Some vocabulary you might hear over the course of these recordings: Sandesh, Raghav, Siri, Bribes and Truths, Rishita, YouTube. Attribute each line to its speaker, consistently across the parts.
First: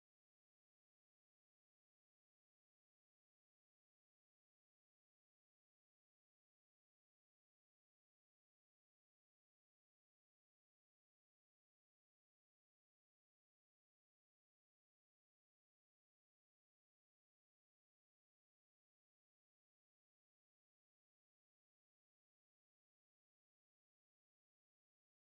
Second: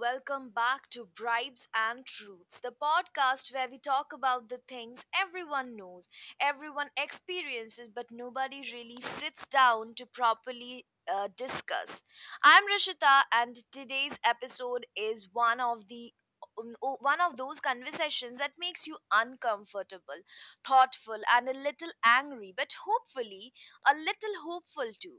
Speaker 1: Welcome back to Bribes and Truths, the podcast where we talk about the things everyone knows, everyone experiences, but nobody really sits down to properly discuss. I'm Rishita, and today's episode is one of those conversations that makes you uncomfortable, thoughtful, and a little angry, but hopefully a little hopeful too,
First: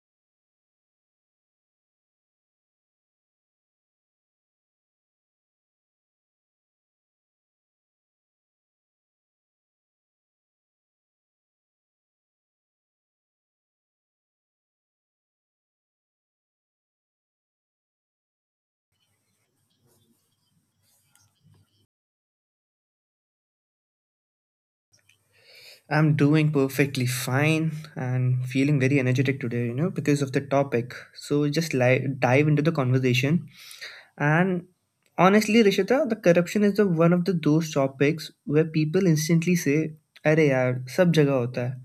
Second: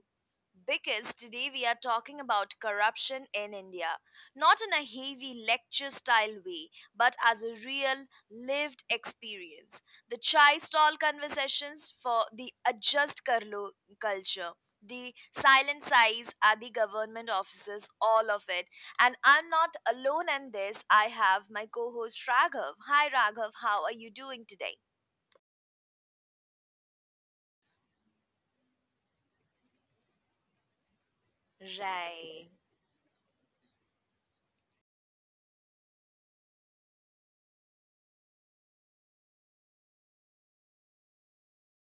Speaker 1: because today we are talking about corruption in India, not in a heavy lecture style way, but as a real lived experience. The chai stall conversations, for the adjust Karlo culture, the silent sighs at the government offices, all of it. And I'm not alone in this. I have my co host Raghav. Hi, Raghav, how are you doing today?
Speaker 2: I'm doing perfectly fine and feeling very energetic today, you know, because of the topic. So
Speaker 1: Right.
Speaker 2: dive into the conversation. And honestly, Rishita, the corruption is the one of the those topics where people instantly say, "अरे यार, सब जगह होता है."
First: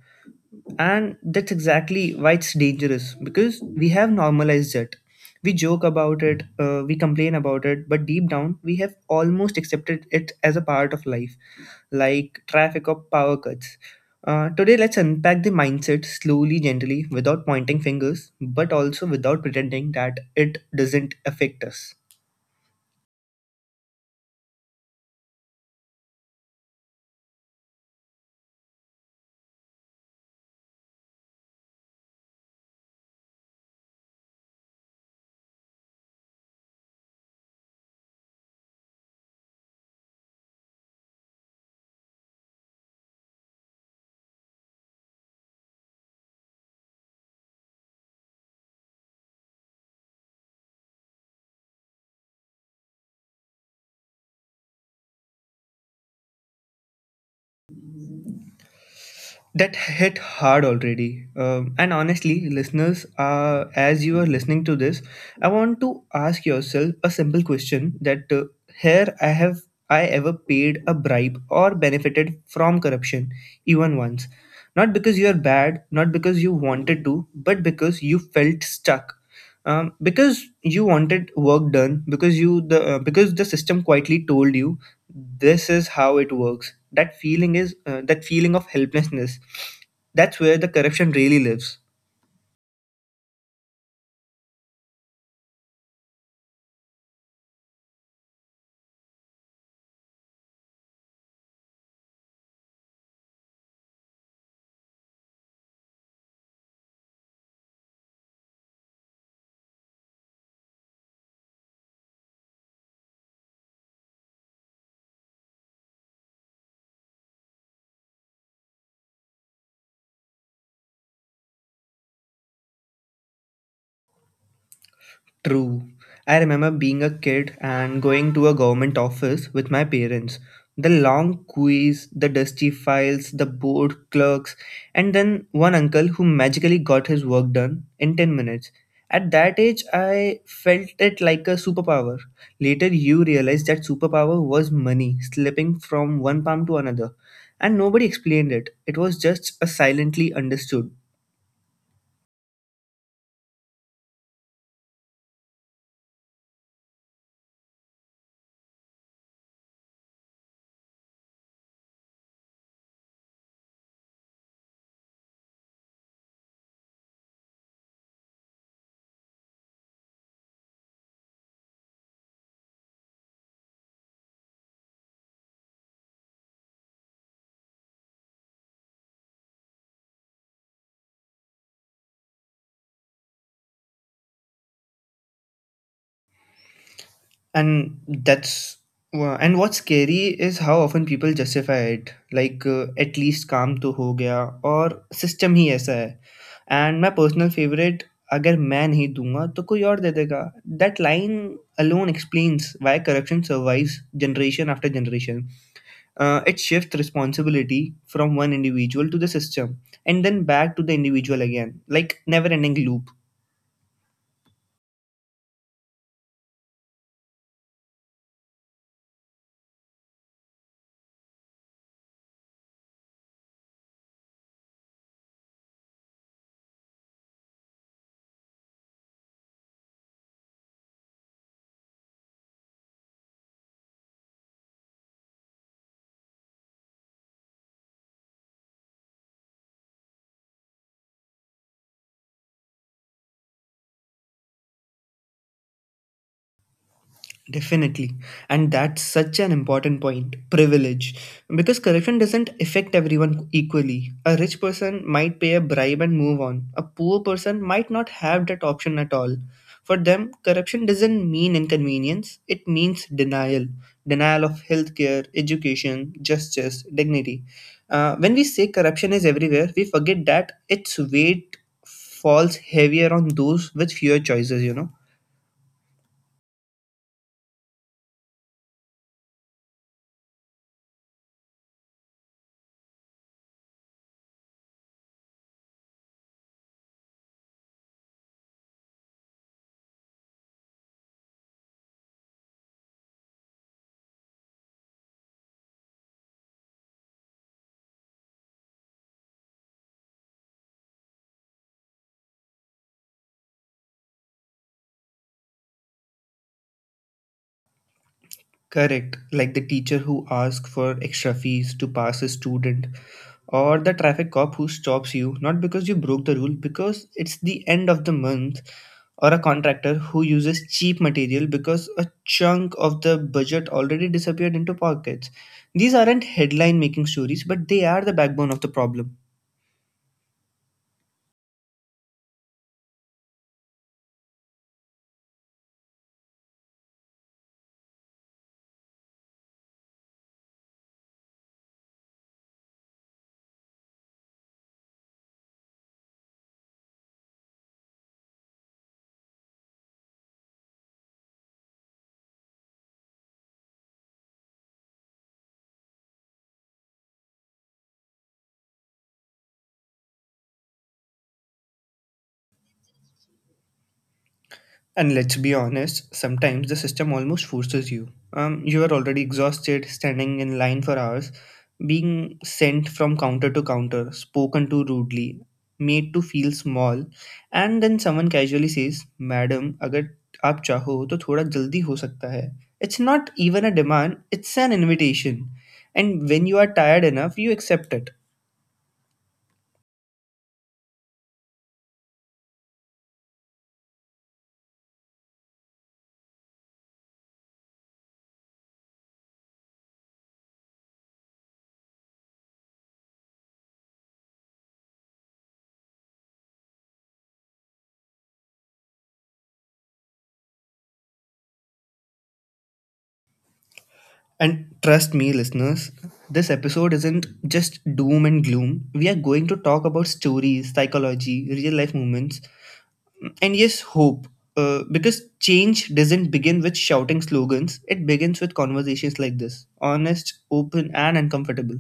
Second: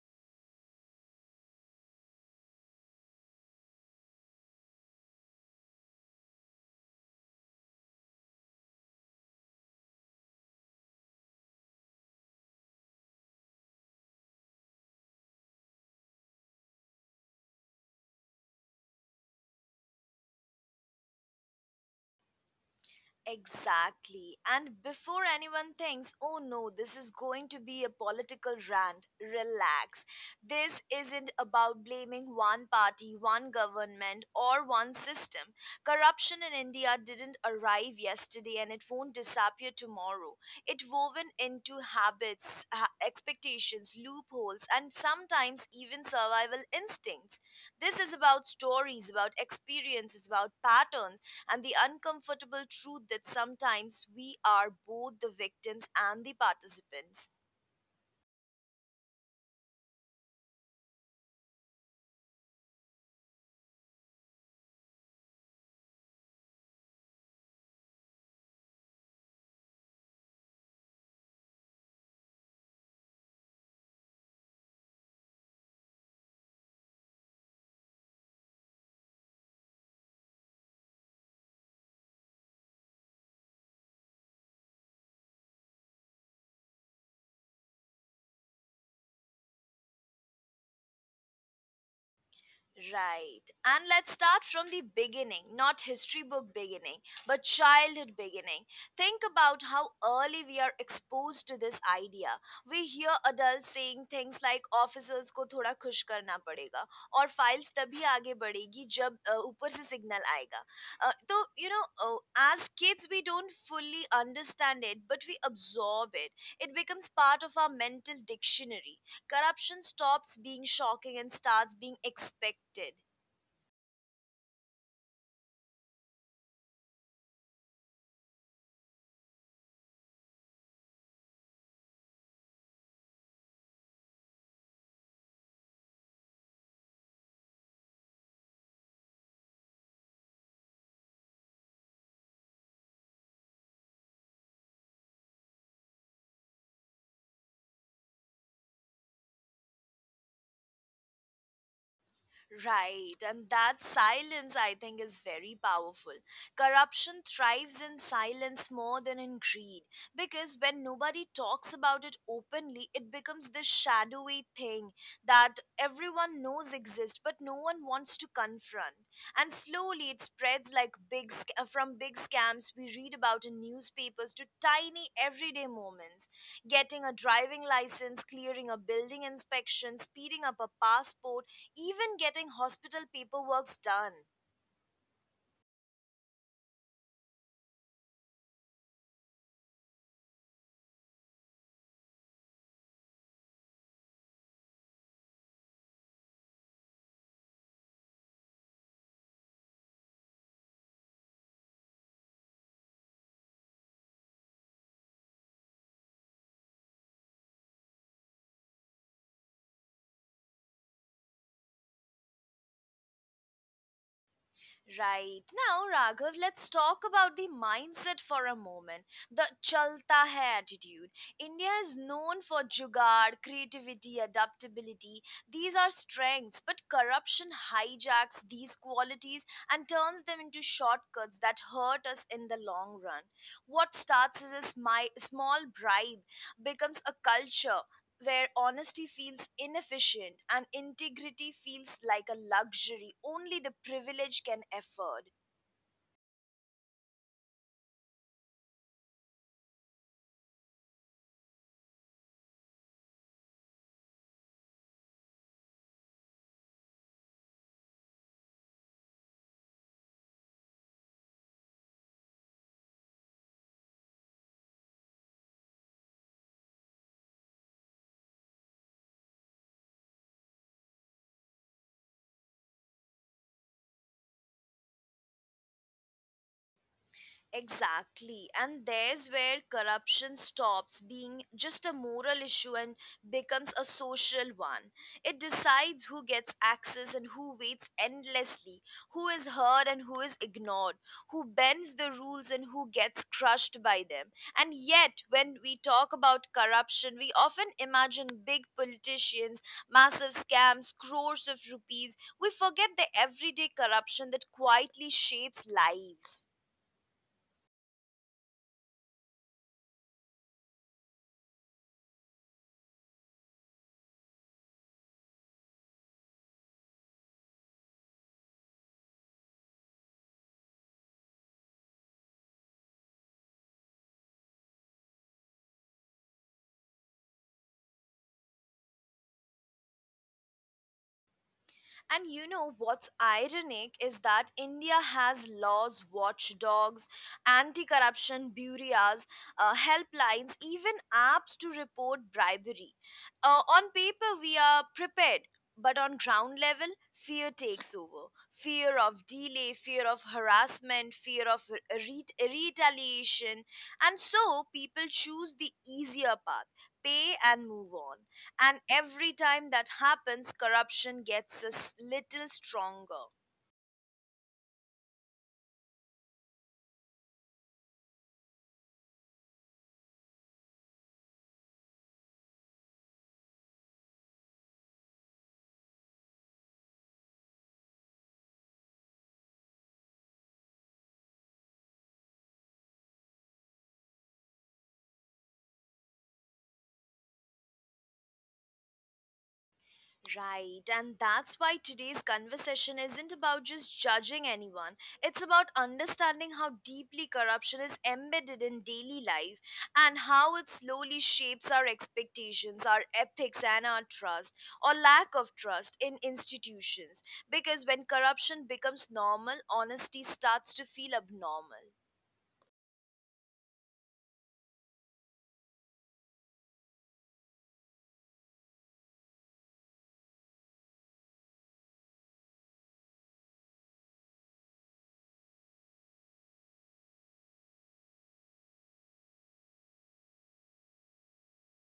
Speaker 2: And that's exactly why it's dangerous because we have normalized it. We joke about it, we complain about it, but deep down, we have almost accepted it as a part of life, like traffic or power cuts. Today, let's unpack the mindset slowly, gently, without pointing fingers, but also without pretending that it doesn't affect us.
Speaker 1: Exactly. And before anyone thinks, oh no, this is going to be a political rant, relax. This isn't about blaming one party, one government, or one system. Corruption in India didn't arrive yesterday and it won't disappear tomorrow. It woven into habits, expectations, loopholes, and sometimes even survival instincts. This is about stories, about experiences, about patterns, and the uncomfortable truth that sometimes we are both the victims and the participants.
Speaker 2: That hit hard already. And honestly, listeners, as you are listening to this, I want to ask yourself a simple question: that here I ever paid a bribe or benefited from corruption, even once? Not because you are bad, not because you wanted to, but because you felt stuck. Because you wanted work done, because you the because the system quietly told you this is how it works. That feeling is, that feeling of helplessness, that's where the corruption really lives.
Speaker 1: Right. And let's start from the beginning, not history book beginning, but childhood beginning. Think about how early we are exposed to this idea. We hear adults saying things like officers को थोड़ा खुश करना पड़ेगा, और files तभी आगे बढ़ेगी जब ऊपर से signal आएगा. तो, as kids we don't fully understand it, but we absorb it. It becomes part of our mental dictionary. Corruption stops being shocking and starts being expected.
Speaker 2: True. I remember being a kid and going to a government office with my parents. The long queues, the dusty files, the bored clerks, and then one uncle who magically got his work done in 10 minutes. At that age, I felt it like a superpower. Later, you realize that superpower was money slipping from one palm to another, and nobody explained it. It was just a silently understood.
Speaker 1: Right, and that silence, I think, is very powerful. Corruption thrives in silence more than in greed, because when nobody talks about it openly, it becomes this shadowy thing that everyone knows exists but no one wants to confront. And slowly it spreads, from big scams we read about in newspapers to tiny everyday moments: getting a driving license, clearing a building inspection, speeding up a passport, even getting hospital paperwork done.
Speaker 2: And that's and what's scary is how often people justify it. Like at least come to, ho gaya or system he. ऐसा है. And my personal favorite, अगर मैं नहीं दूँगा तो कोई और देतेगा. That line alone explains why corruption survives generation after generation. It shifts responsibility from one individual to the system and then back to the individual again, like never-ending loop.
Speaker 1: Right, now, Raghav, let's talk about the mindset for a moment. The chalta hai attitude. India is known for jugaad, creativity, adaptability. These are strengths, but corruption hijacks these qualities and turns them into shortcuts that hurt us in the long run. What starts as a small bribe becomes a culture, where honesty feels inefficient and integrity feels like a luxury only the privileged can afford.
Speaker 2: Definitely. And that's such an important point, privilege. Because corruption doesn't affect everyone equally. A rich person might pay a bribe and move on, a poor person might not have that option at all. For them, corruption doesn't mean inconvenience, it means denial, denial of healthcare, education, justice, dignity. When we say corruption is everywhere, we forget that its weight falls heavier on those with fewer choices, you know.
Speaker 1: Exactly. And there's where corruption stops being just a moral issue and becomes a social one. It decides who gets access and who waits endlessly, who is heard and who is ignored, who bends the rules and who gets crushed by them. And yet, when we talk about corruption, we often imagine big politicians, massive scams, crores of rupees. We forget the everyday corruption that quietly shapes lives.
Speaker 2: Correct, like the teacher who asks for extra fees to pass a student, or the traffic cop who stops you not because you broke the rule, because it's the end of the month, or a contractor who uses cheap material because a chunk of the budget already disappeared into pockets. These aren't headline making stories, but they are the backbone of the problem.
Speaker 1: And you know what's ironic is that India has laws, watchdogs, anti corruption bureaus, helplines, even apps to report bribery. Uh, on paper, we are prepared. But on ground level, fear takes over. Fear of delay, fear of harassment, fear of retaliation. And so people choose the easier path, pay and move on. And every time that happens, corruption gets a little stronger.
Speaker 2: And let's be honest, sometimes the system almost forces you. You are already exhausted, standing in line for hours, being sent from counter to counter, spoken to rudely, made to feel small, and then someone casually says, "Madam, अगर आप चाहो तो थोड़ा जल्दी हो सकता है." It's not even a demand; it's an invitation. And when you are tired enough, you accept it.
Speaker 1: Right, and that's why today's conversation isn't about just judging anyone. It's about understanding how deeply corruption is embedded in daily life, and how it slowly shapes our expectations, our ethics, and our trust, or lack of trust, in institutions. Because when corruption becomes normal, honesty starts to feel abnormal.
Speaker 2: And trust me, listeners, this episode isn't just doom and gloom. We are going to talk about stories, psychology, real life moments, and yes, hope. Because change doesn't begin with shouting slogans, it begins with conversations like this, honest, open, and uncomfortable.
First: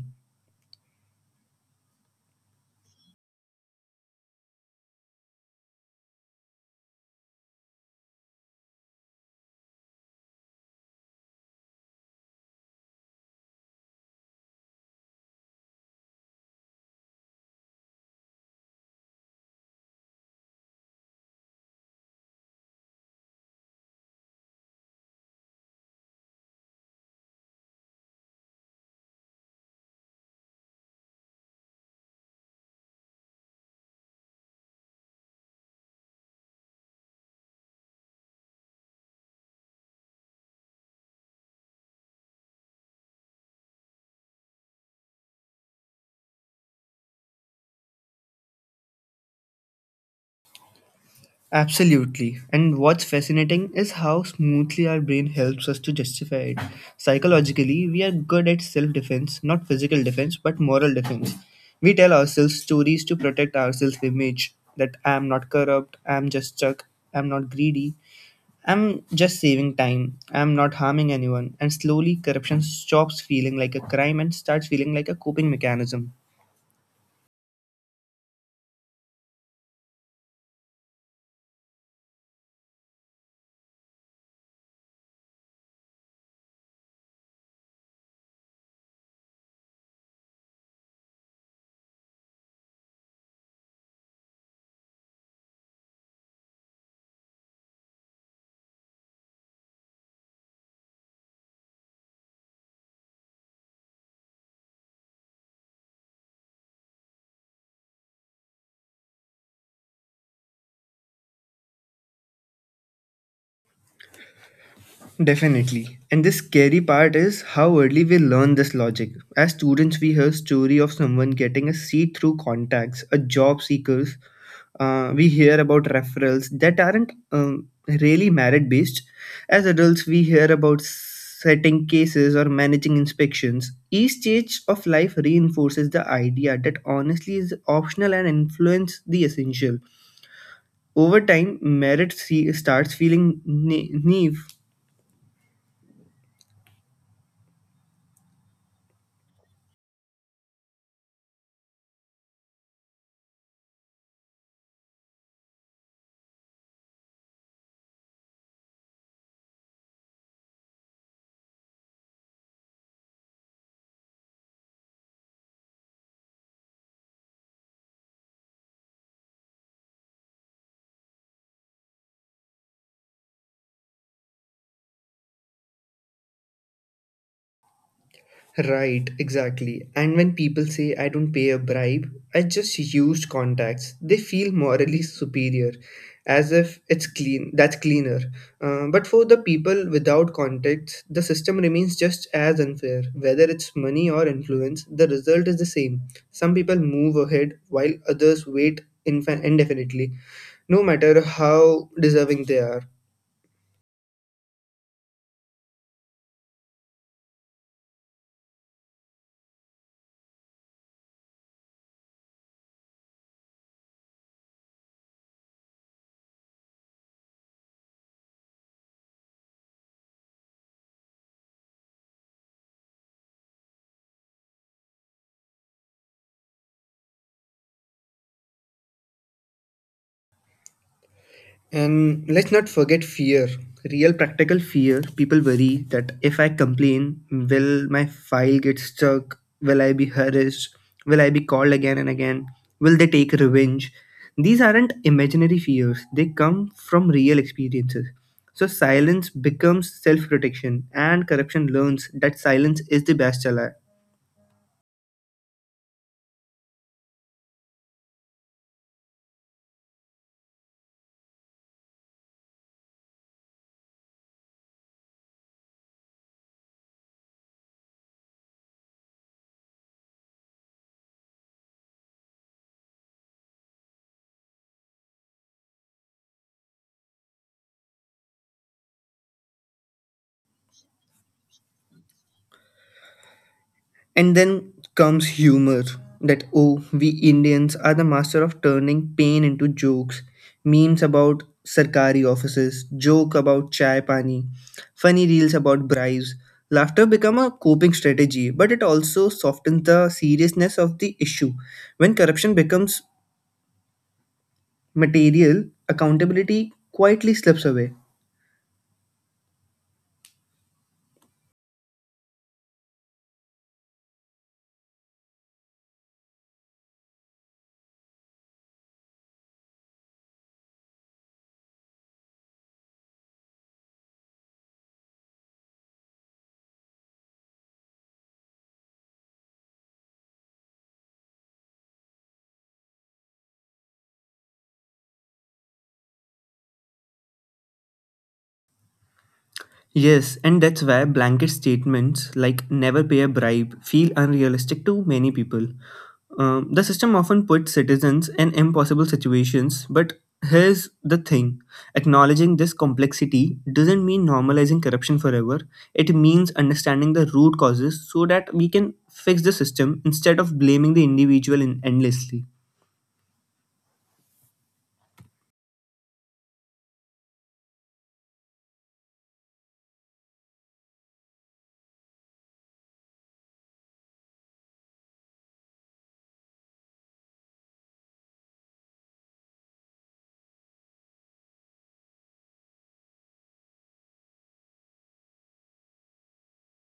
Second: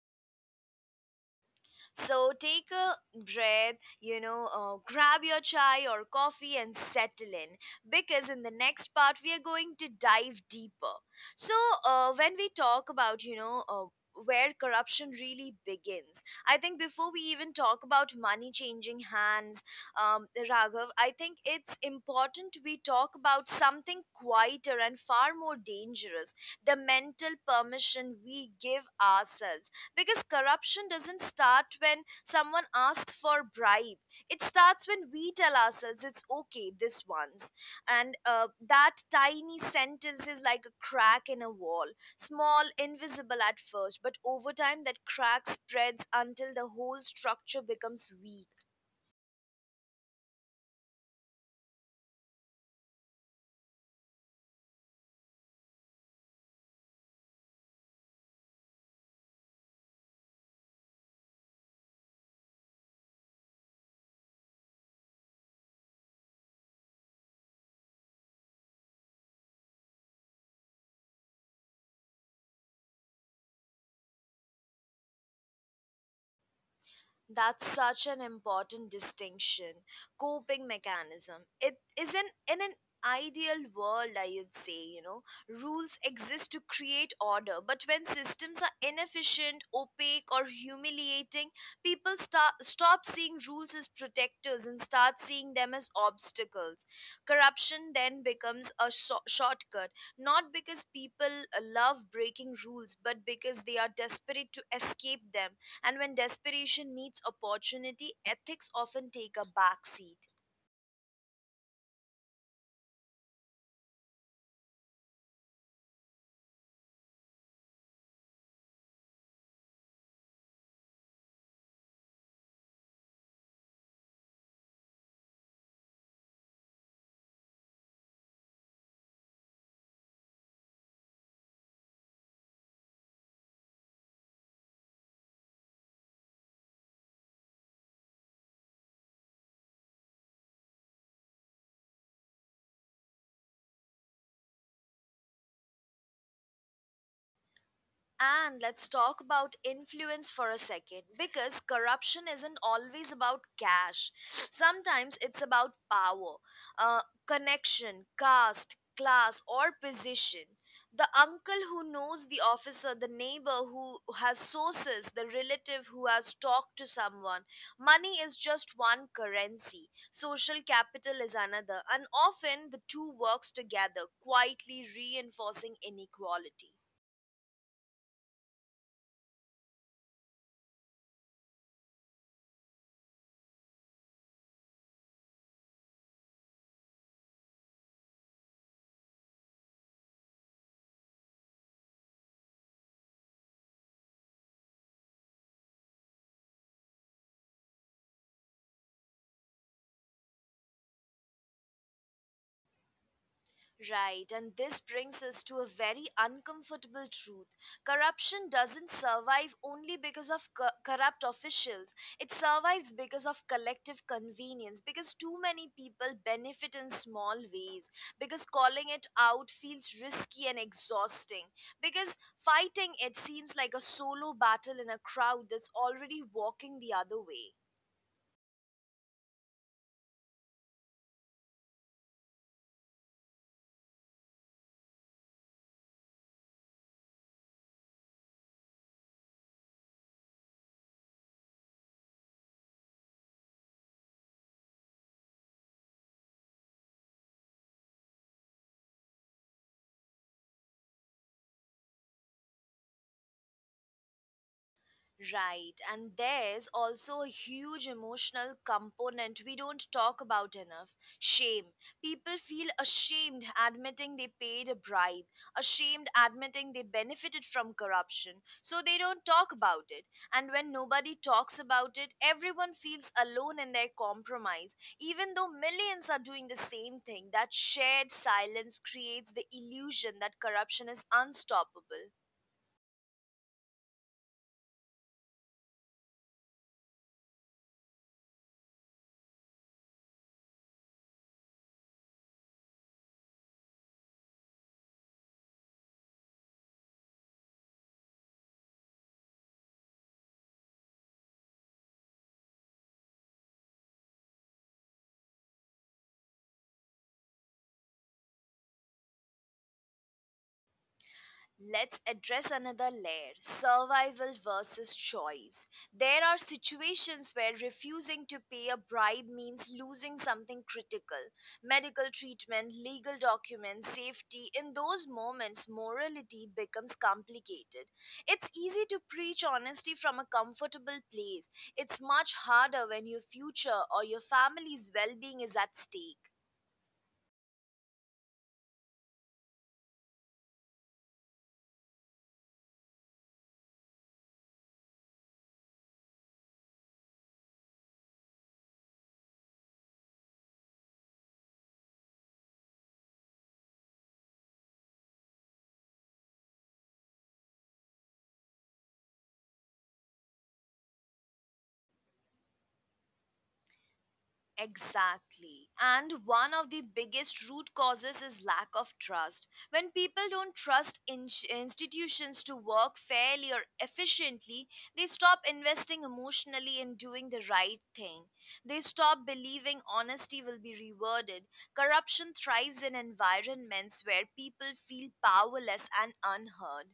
Speaker 1: So take a breath, you know, grab your chai or coffee and settle in, because in the next part we are going to dive deeper. So, when we talk about, where corruption really begins. I think before we even talk about money changing hands, Raghav, I think it's important we talk about something quieter and far more dangerous: the mental permission we give ourselves, because corruption doesn't start when someone asks for bribe, it starts when we tell ourselves it's okay this once. And that tiny sentence is like a crack in a wall, small, invisible at first, but over time that crack spreads until the whole structure becomes weak.
Speaker 2: Absolutely. And what's fascinating is how smoothly our brain helps us to justify it. Psychologically, we are good at self defense, not physical defense, but moral defense. We tell ourselves stories to protect our self image that I am not corrupt, I am just stuck, I am not greedy, I am just saving time, I am not harming anyone. And slowly, corruption stops feeling like a crime and starts feeling like a coping mechanism.
Speaker 1: That's such an important distinction. Coping mechanism. It isn't. In an ideal world, I'd say, you know, rules exist to create order, but when systems are inefficient, opaque, or humiliating, people start, stop seeing rules as protectors and start seeing them as obstacles. Corruption then becomes a shortcut, not because people love breaking rules, but because they are desperate to escape them, and when desperation meets opportunity, ethics often take a back seat.
Speaker 2: Definitely. And the scary part is how early we learn this logic. As students, we hear story of someone getting a seat through contacts, a job seekers. We hear about referrals that aren't really merit based. As adults, we hear about setting cases or managing inspections. Each stage of life reinforces the idea that honestly is optional and influence the essential. Over time, starts feeling naive.
Speaker 1: And let's talk about influence for a second, because corruption isn't always about cash. Sometimes it's about power, uh, connection, caste, class, or position. The uncle who knows the officer, the neighbor who has sources, the relative who has talked to someone. Money is just one currency. Social capital is another. And often the two works together, quietly reinforcing inequality.
Speaker 2: Right, exactly. And when people say I don't pay a bribe, I just used contacts. They feel morally superior, as if it's clean. That's cleaner. But for the people without contacts, the system remains just as unfair. Whether it's money or influence, the result is the same. Some people move ahead while others wait indefinitely, no matter how deserving they are.
Speaker 1: Right, and this brings us to a very uncomfortable truth. Corruption doesn't survive only because of corrupt officials. It survives because of collective convenience, because too many people benefit in small ways, because calling it out feels risky and exhausting, because fighting it seems like a solo battle in a crowd that's already walking the other way.
Speaker 2: And let's not forget fear, real practical fear. People worry that if I complain, will my file get stuck? Will I be harassed? Will I be called again and again? Will they take revenge? These aren't imaginary fears, they come from real experiences. So silence becomes self protection, and corruption learns that silence is the best ally.
Speaker 1: Right, and there's also a huge emotional component we don't talk about enough: shame. People feel ashamed admitting they paid a bribe, ashamed admitting they benefited from corruption, so they don't talk about it. And when nobody talks about it, everyone feels alone in their compromise, even though millions are doing the same thing. That shared silence creates the illusion that corruption is unstoppable.
Speaker 2: And then comes humor that, oh, we Indians are the master of turning pain into jokes, memes about sarkari offices, joke about chai pani, funny reels about bribes. Laughter become a coping strategy, but it also softens the seriousness of the issue. When corruption becomes material, accountability quietly slips away.
Speaker 1: Let's address another layer: survival versus choice. There are situations where refusing to pay a bribe means losing something critical: medical treatment, legal documents, safety. In those moments, morality becomes complicated. It's easy to preach honesty from a comfortable place, it's much harder when your future or your family's well being is at stake.
Speaker 2: Yes, and that's why blanket statements like never pay a bribe feel unrealistic to many people. The system often puts citizens in impossible situations, but here's the thing, acknowledging this complexity doesn't mean normalizing corruption forever, it means understanding the root causes so that we can fix the system instead of blaming the individual endlessly.
Speaker 1: Exactly. And one of the biggest root causes is lack of trust. When people don't trust institutions to work fairly or efficiently, they stop investing emotionally in doing the right thing. They stop believing honesty will be rewarded. Corruption thrives in environments where people feel powerless and unheard.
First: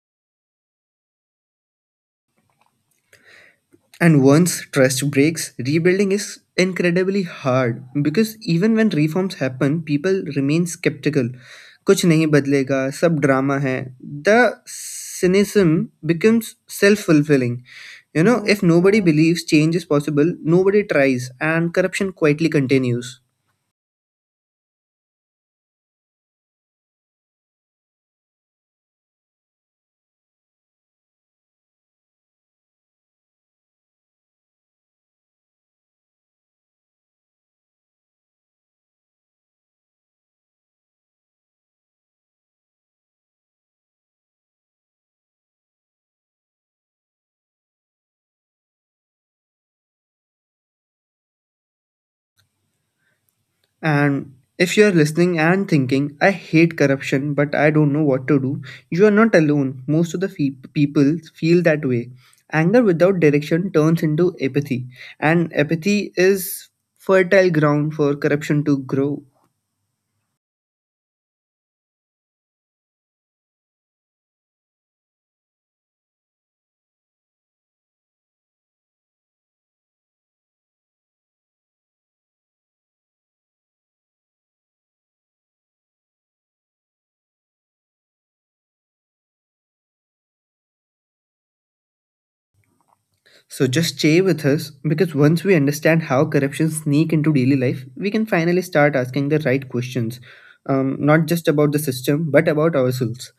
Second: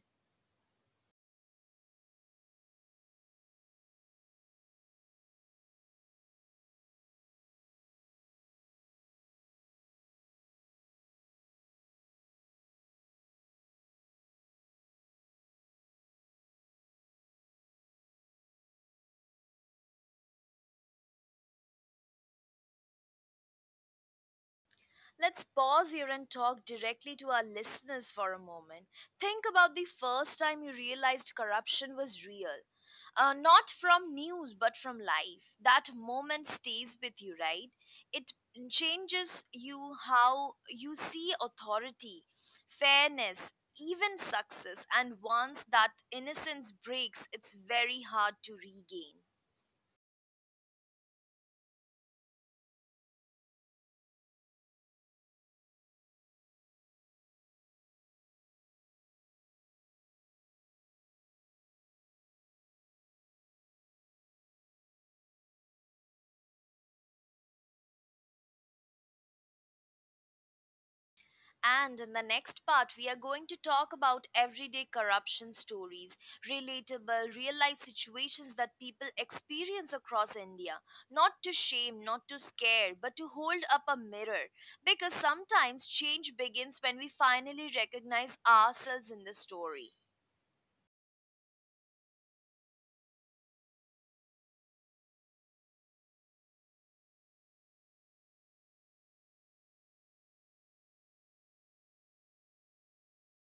Speaker 2: And once trust breaks, rebuilding is incredibly hard because even when reforms happen, people remain skeptical. कुछ नहीं बदलेगा सब drama. The cynicism becomes self-fulfilling. You know, if nobody believes change is possible, nobody tries, and corruption quietly continues.
Speaker 1: Let's pause here and talk directly to our listeners for a moment. Think about the first time you realized corruption was real. Not from news, but from life. That moment stays with you, right? It changes you: how you see authority, fairness, even success. And once that innocence breaks, it's very hard to regain.
Speaker 2: And if you are listening and thinking, I hate corruption, but I don't know what to do, you are not alone. Most of the people feel that way. Anger without direction turns into apathy, and apathy is fertile ground for corruption to grow.
Speaker 1: And in the next part, we are going to talk about everyday corruption stories, relatable, real life situations that people experience across India. Not to shame, not to scare, but to hold up a mirror. Because sometimes change begins when we finally recognize ourselves in the story.
Speaker 2: So just stay with us because once we understand how corruption sneak into daily life, we can finally start asking the right questions, not just about the system but about ourselves.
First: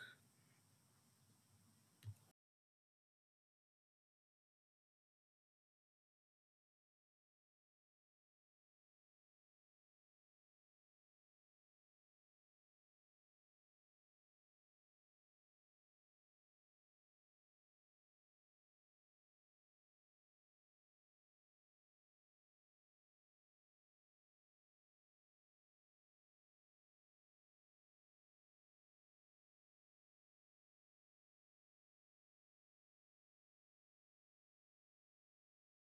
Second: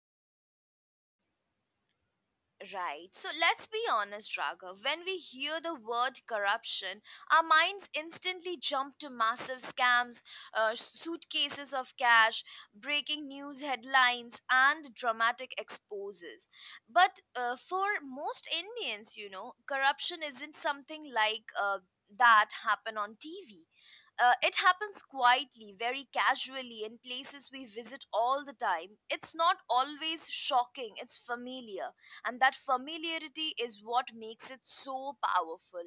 Speaker 1: Right. So let's be honest, Raghav. When we hear the word corruption, our minds instantly jump to massive scams, suitcases of cash, breaking news headlines, and dramatic exposes. But for most Indians, corruption isn't something like that happen on TV. It happens quietly, very casually, in places we visit all the time. It's not always shocking, it's familiar, and that familiarity is what makes it so powerful.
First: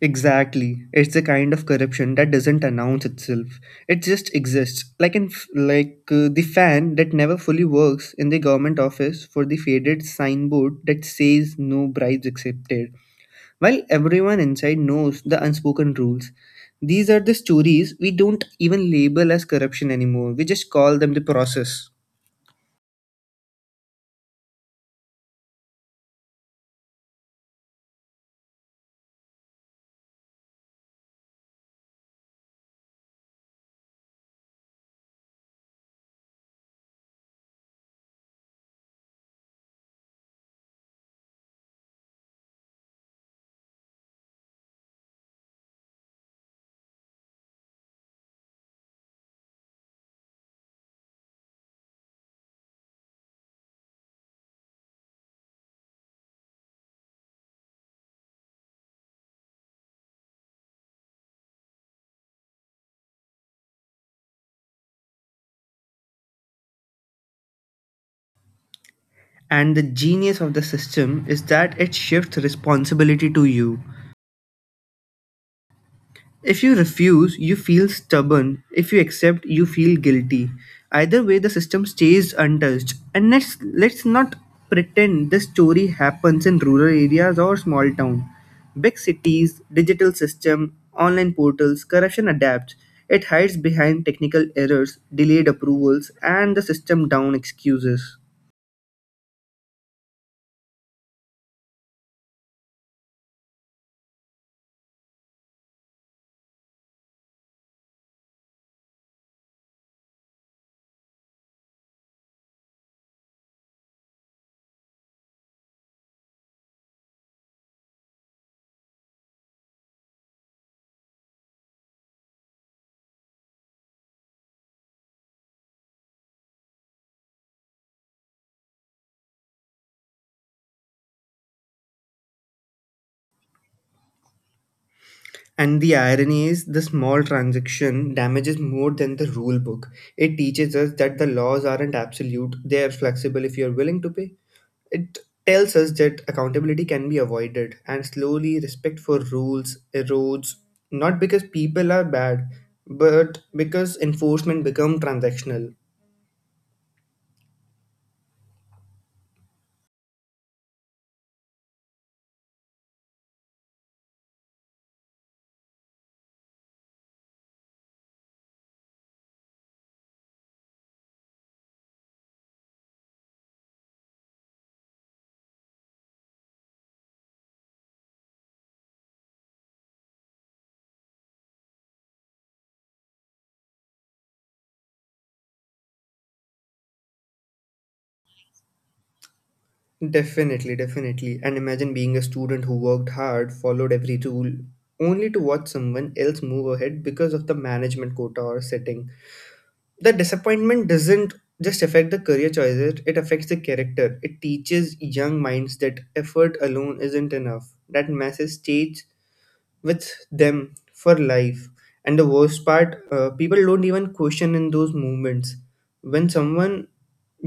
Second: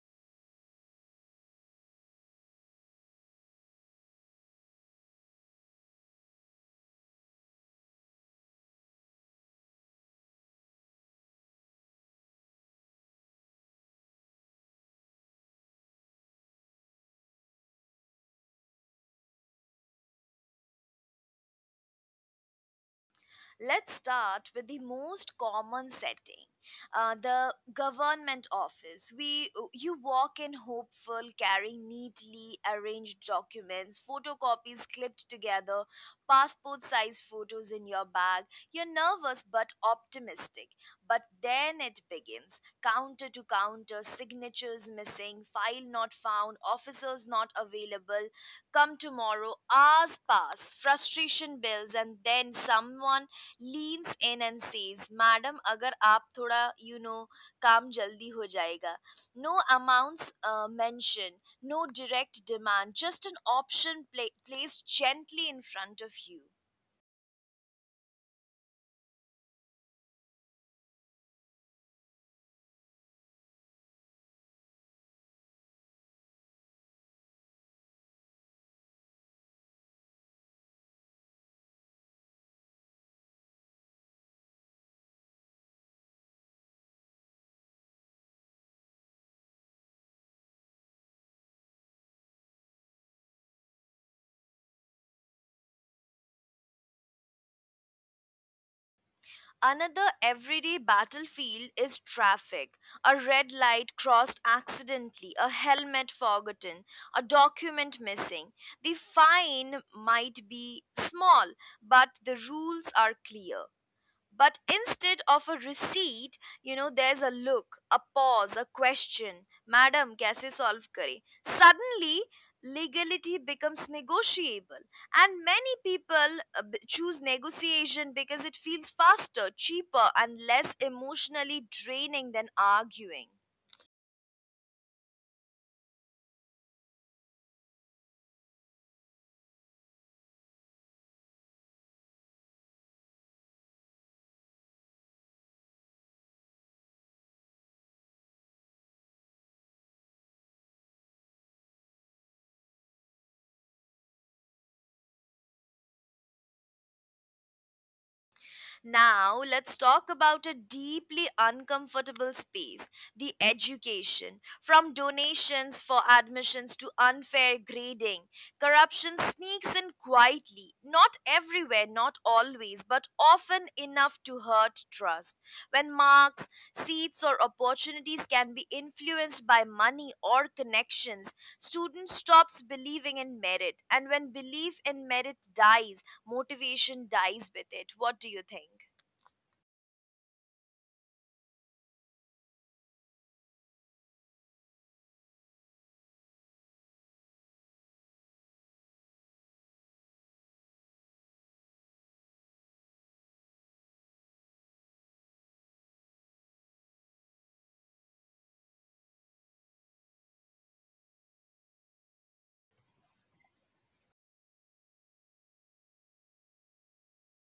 Speaker 2: Exactly. It's the kind of corruption that doesn't announce itself. It just exists. Like in f- like the fan that never fully works in the government office for the faded signboard that says no bribes accepted. While everyone inside knows the unspoken rules. These are the stories we don't even label as corruption anymore. We just call them the process.
Speaker 1: Let's start with the most common setting, the government office. We you walk in hopeful, carrying neatly arranged documents, photocopies clipped together, passport-size photos in your bag. You're nervous but optimistic. But then it begins. Counter to counter, signatures missing, file not found, officers not available, come tomorrow. Hours pass, frustration builds, and then someone leans in and says, "madam, अगर आप थोड़ा, you know काम जल्दी हो जाएगा." No amounts mentioned, no direct demand, just an option placed gently in front of you.
Speaker 2: And the genius of the system is that it shifts responsibility to you. If you refuse, you feel stubborn. If you accept, you feel guilty. Either way, the system stays untouched. And let's not pretend this story happens in rural areas or small town. Big cities, digital system, online portals, corruption adapts. It hides behind technical errors, delayed approvals, and the system down excuses.
Speaker 1: Another everyday battlefield is traffic. A red light crossed accidentally, a helmet forgotten, a document missing. The fine might be small, but the rules are clear. But instead of a receipt, you know, there's a look, a pause, a question: madam kaise solve kare? Suddenly legality becomes negotiable, and many people choose negotiation because it feels faster, cheaper, and less emotionally draining than arguing.
Speaker 2: And the irony is, the small transaction damages more than the rule book. It teaches us that the laws aren't absolute, they are flexible if you're willing to pay. It tells us that accountability can be avoided, and slowly respect for rules erodes, not because people are bad, but because enforcement become transactional.
Speaker 1: Now, let's talk about a deeply uncomfortable space: the education. From donations for admissions to unfair grading, corruption sneaks in quietly, not everywhere, not always, but often enough to hurt trust. When marks, seats, or opportunities can be influenced by money or connections, students stops believing in merit, and when belief in merit dies, motivation dies with it. What do you think?
Speaker 2: Definitely, definitely. And imagine being a student who worked hard, followed every rule, only to watch someone else move ahead because of the management quota or setting. The disappointment doesn't just affect the career choices, it affects the character. It teaches young minds that effort alone isn't enough. That message stays with them for life. And the worst part, people don't even question in those moments. When someone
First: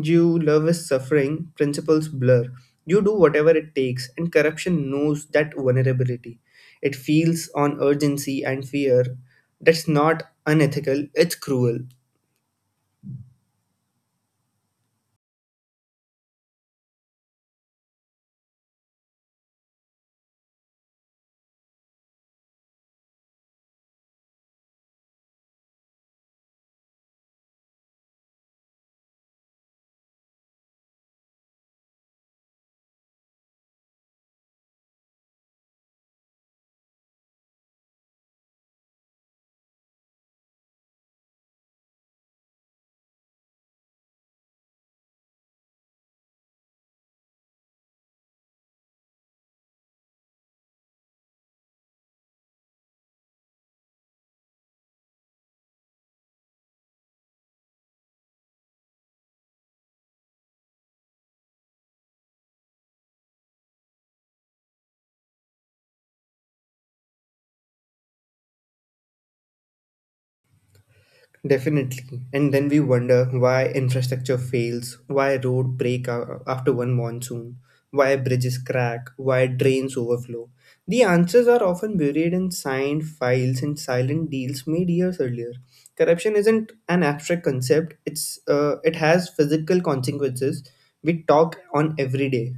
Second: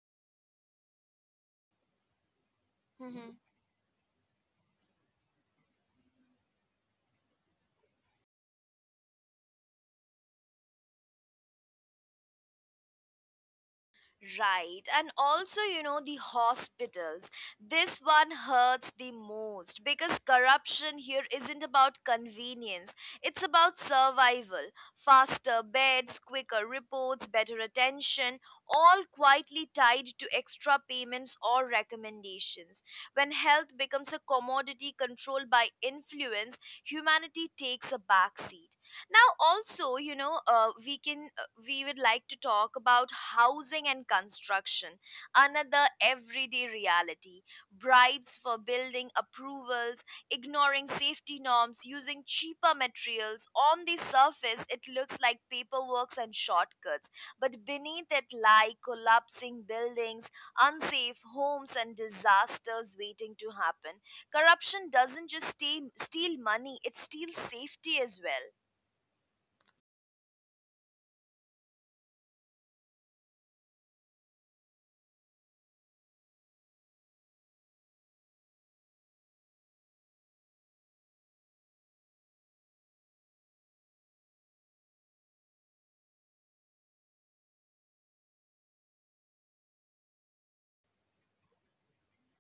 Speaker 2: you love is suffering, principles blur. You do
Speaker 1: Hmm.
Speaker 2: whatever it takes, and corruption knows that vulnerability. It feels on urgency and fear. That's not unethical, it's cruel.
Speaker 1: Right. And also, the hospitals. This one hurts the most because corruption here isn't about convenience, it's about survival. Faster beds, quicker reports, better attention, all quietly tied to extra payments or recommendations. When health becomes a commodity controlled by influence, humanity takes a backseat now also we can we would like to talk about housing and construction, another everyday reality. Bribes for building approvals, ignoring safety norms, using cheaper materials. On the surface, it looks like paperwork and shortcuts, but beneath it lie collapsing buildings, unsafe homes, and disasters waiting to happen. Corruption doesn't just steal money, it steals safety as well.
Speaker 2: Definitely. And then we wonder why infrastructure fails, why after one monsoon, why bridges crack, why drains overflow. The answers are often buried in signed files and silent deals made years earlier. Corruption isn't an abstract concept. It has physical consequences we talk on every day.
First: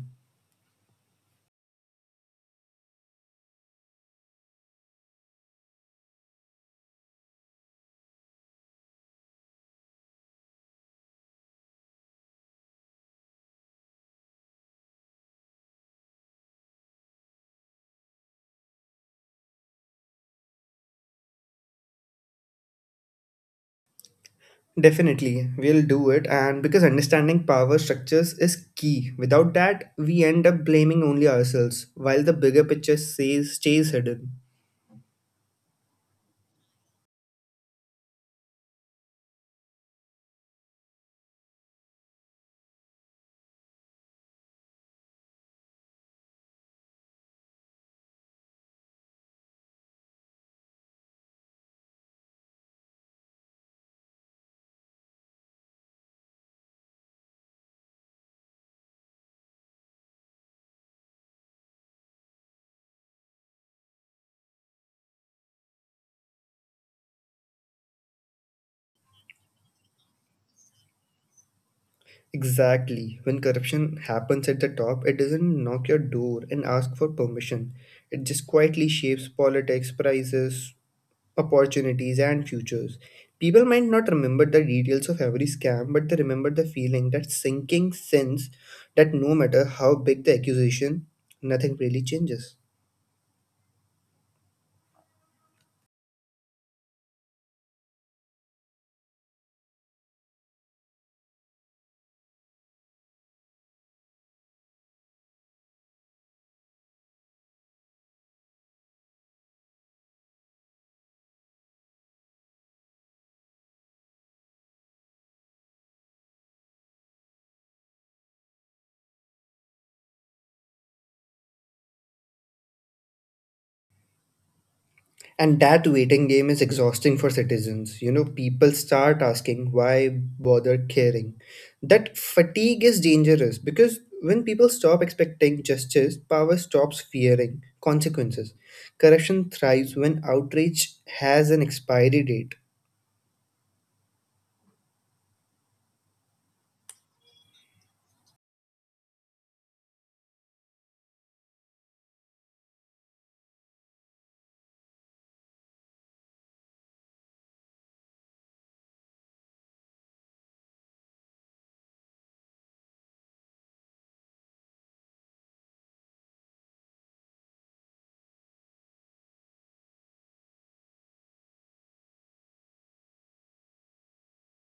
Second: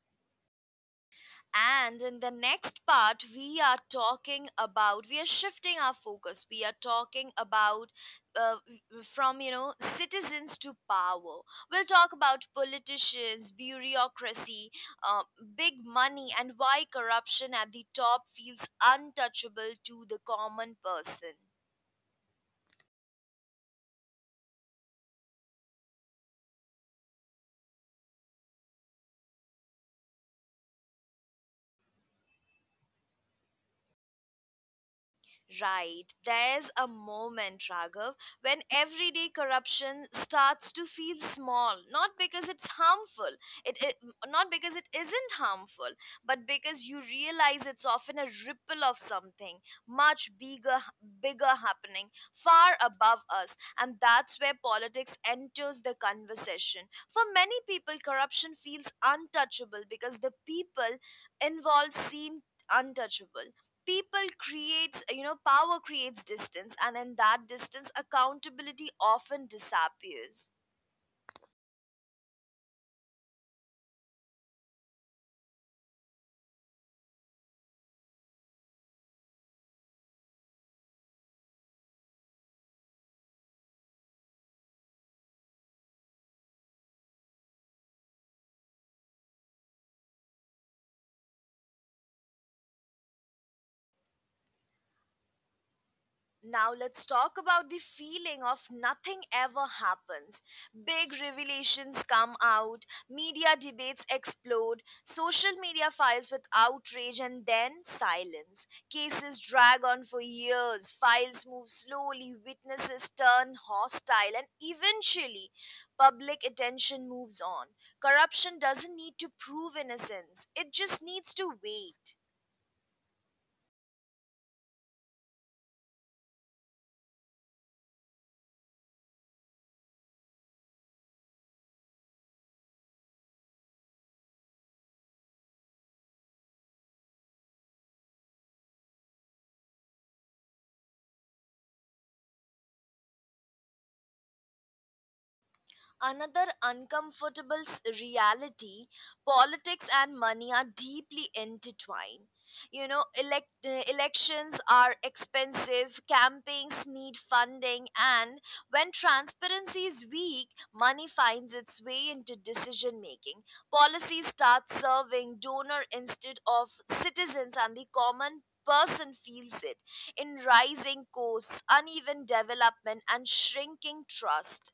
Speaker 1: And in the next part, we are shifting our focus. We are talking about uh, from, you know, citizens to power. We'll talk about politicians, bureaucracy, uh, big money, and why corruption at the top feels untouchable to the common person.
Speaker 2: Definitely, we'll do it, and because understanding power structures is key. Without that, we end up blaming only ourselves, while the bigger picture stays hidden.
Speaker 1: Right. There's a moment, Raghav, when everyday corruption starts to feel small, not because it's harmful, it not because it isn't harmful, but because you realize it's often a ripple of something much bigger happening far above us, and that's where politics enters the conversation. For many people, corruption feels untouchable because the people involved seem untouchable. People creates you know Power creates distance, and in that distance accountability often disappears.
Speaker 2: Exactly. When corruption happens at the top, it doesn't knock your door and ask for permission. It just quietly shapes politics, prices, opportunities, and futures. People might not remember the details of every scam, but they remember the feeling, that sinking sense that no matter how big the accusation, nothing really changes.
Speaker 1: Now let's talk about the feeling of nothing ever happens. Big revelations come out, media debates explode, social media files with outrage and then silence. Cases drag on for years, files move slowly, witnesses turn hostile, and eventually public attention moves on. Corruption doesn't need to prove innocence. It just needs to wait.
Speaker 2: And that waiting game is exhausting for citizens. You know, people start asking, why bother caring? That fatigue is dangerous because when people stop expecting justice, power stops fearing consequences. Corruption thrives when outrage has an expiry date.
Speaker 1: Another uncomfortable reality, politics and money are deeply intertwined. You know, elections are expensive, campaigns need funding, and when transparency is weak, money finds its way into decision making. Policy starts serving donor instead of citizens, and the common person feels it in rising costs, uneven development, and shrinking trust.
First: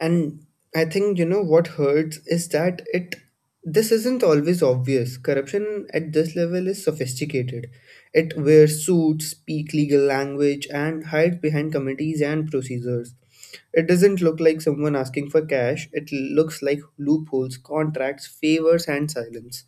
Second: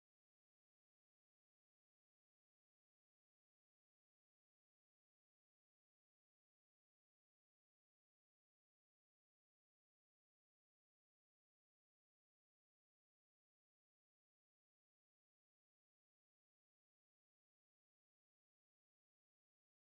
Speaker 2: And I think you know what hurts is that it this isn't always obvious. Corruption at this level is sophisticated. It wears suits, speak legal language, and hides behind committees and procedures. It doesn't look like someone asking for cash. It looks like loopholes, contracts, favors, and silence.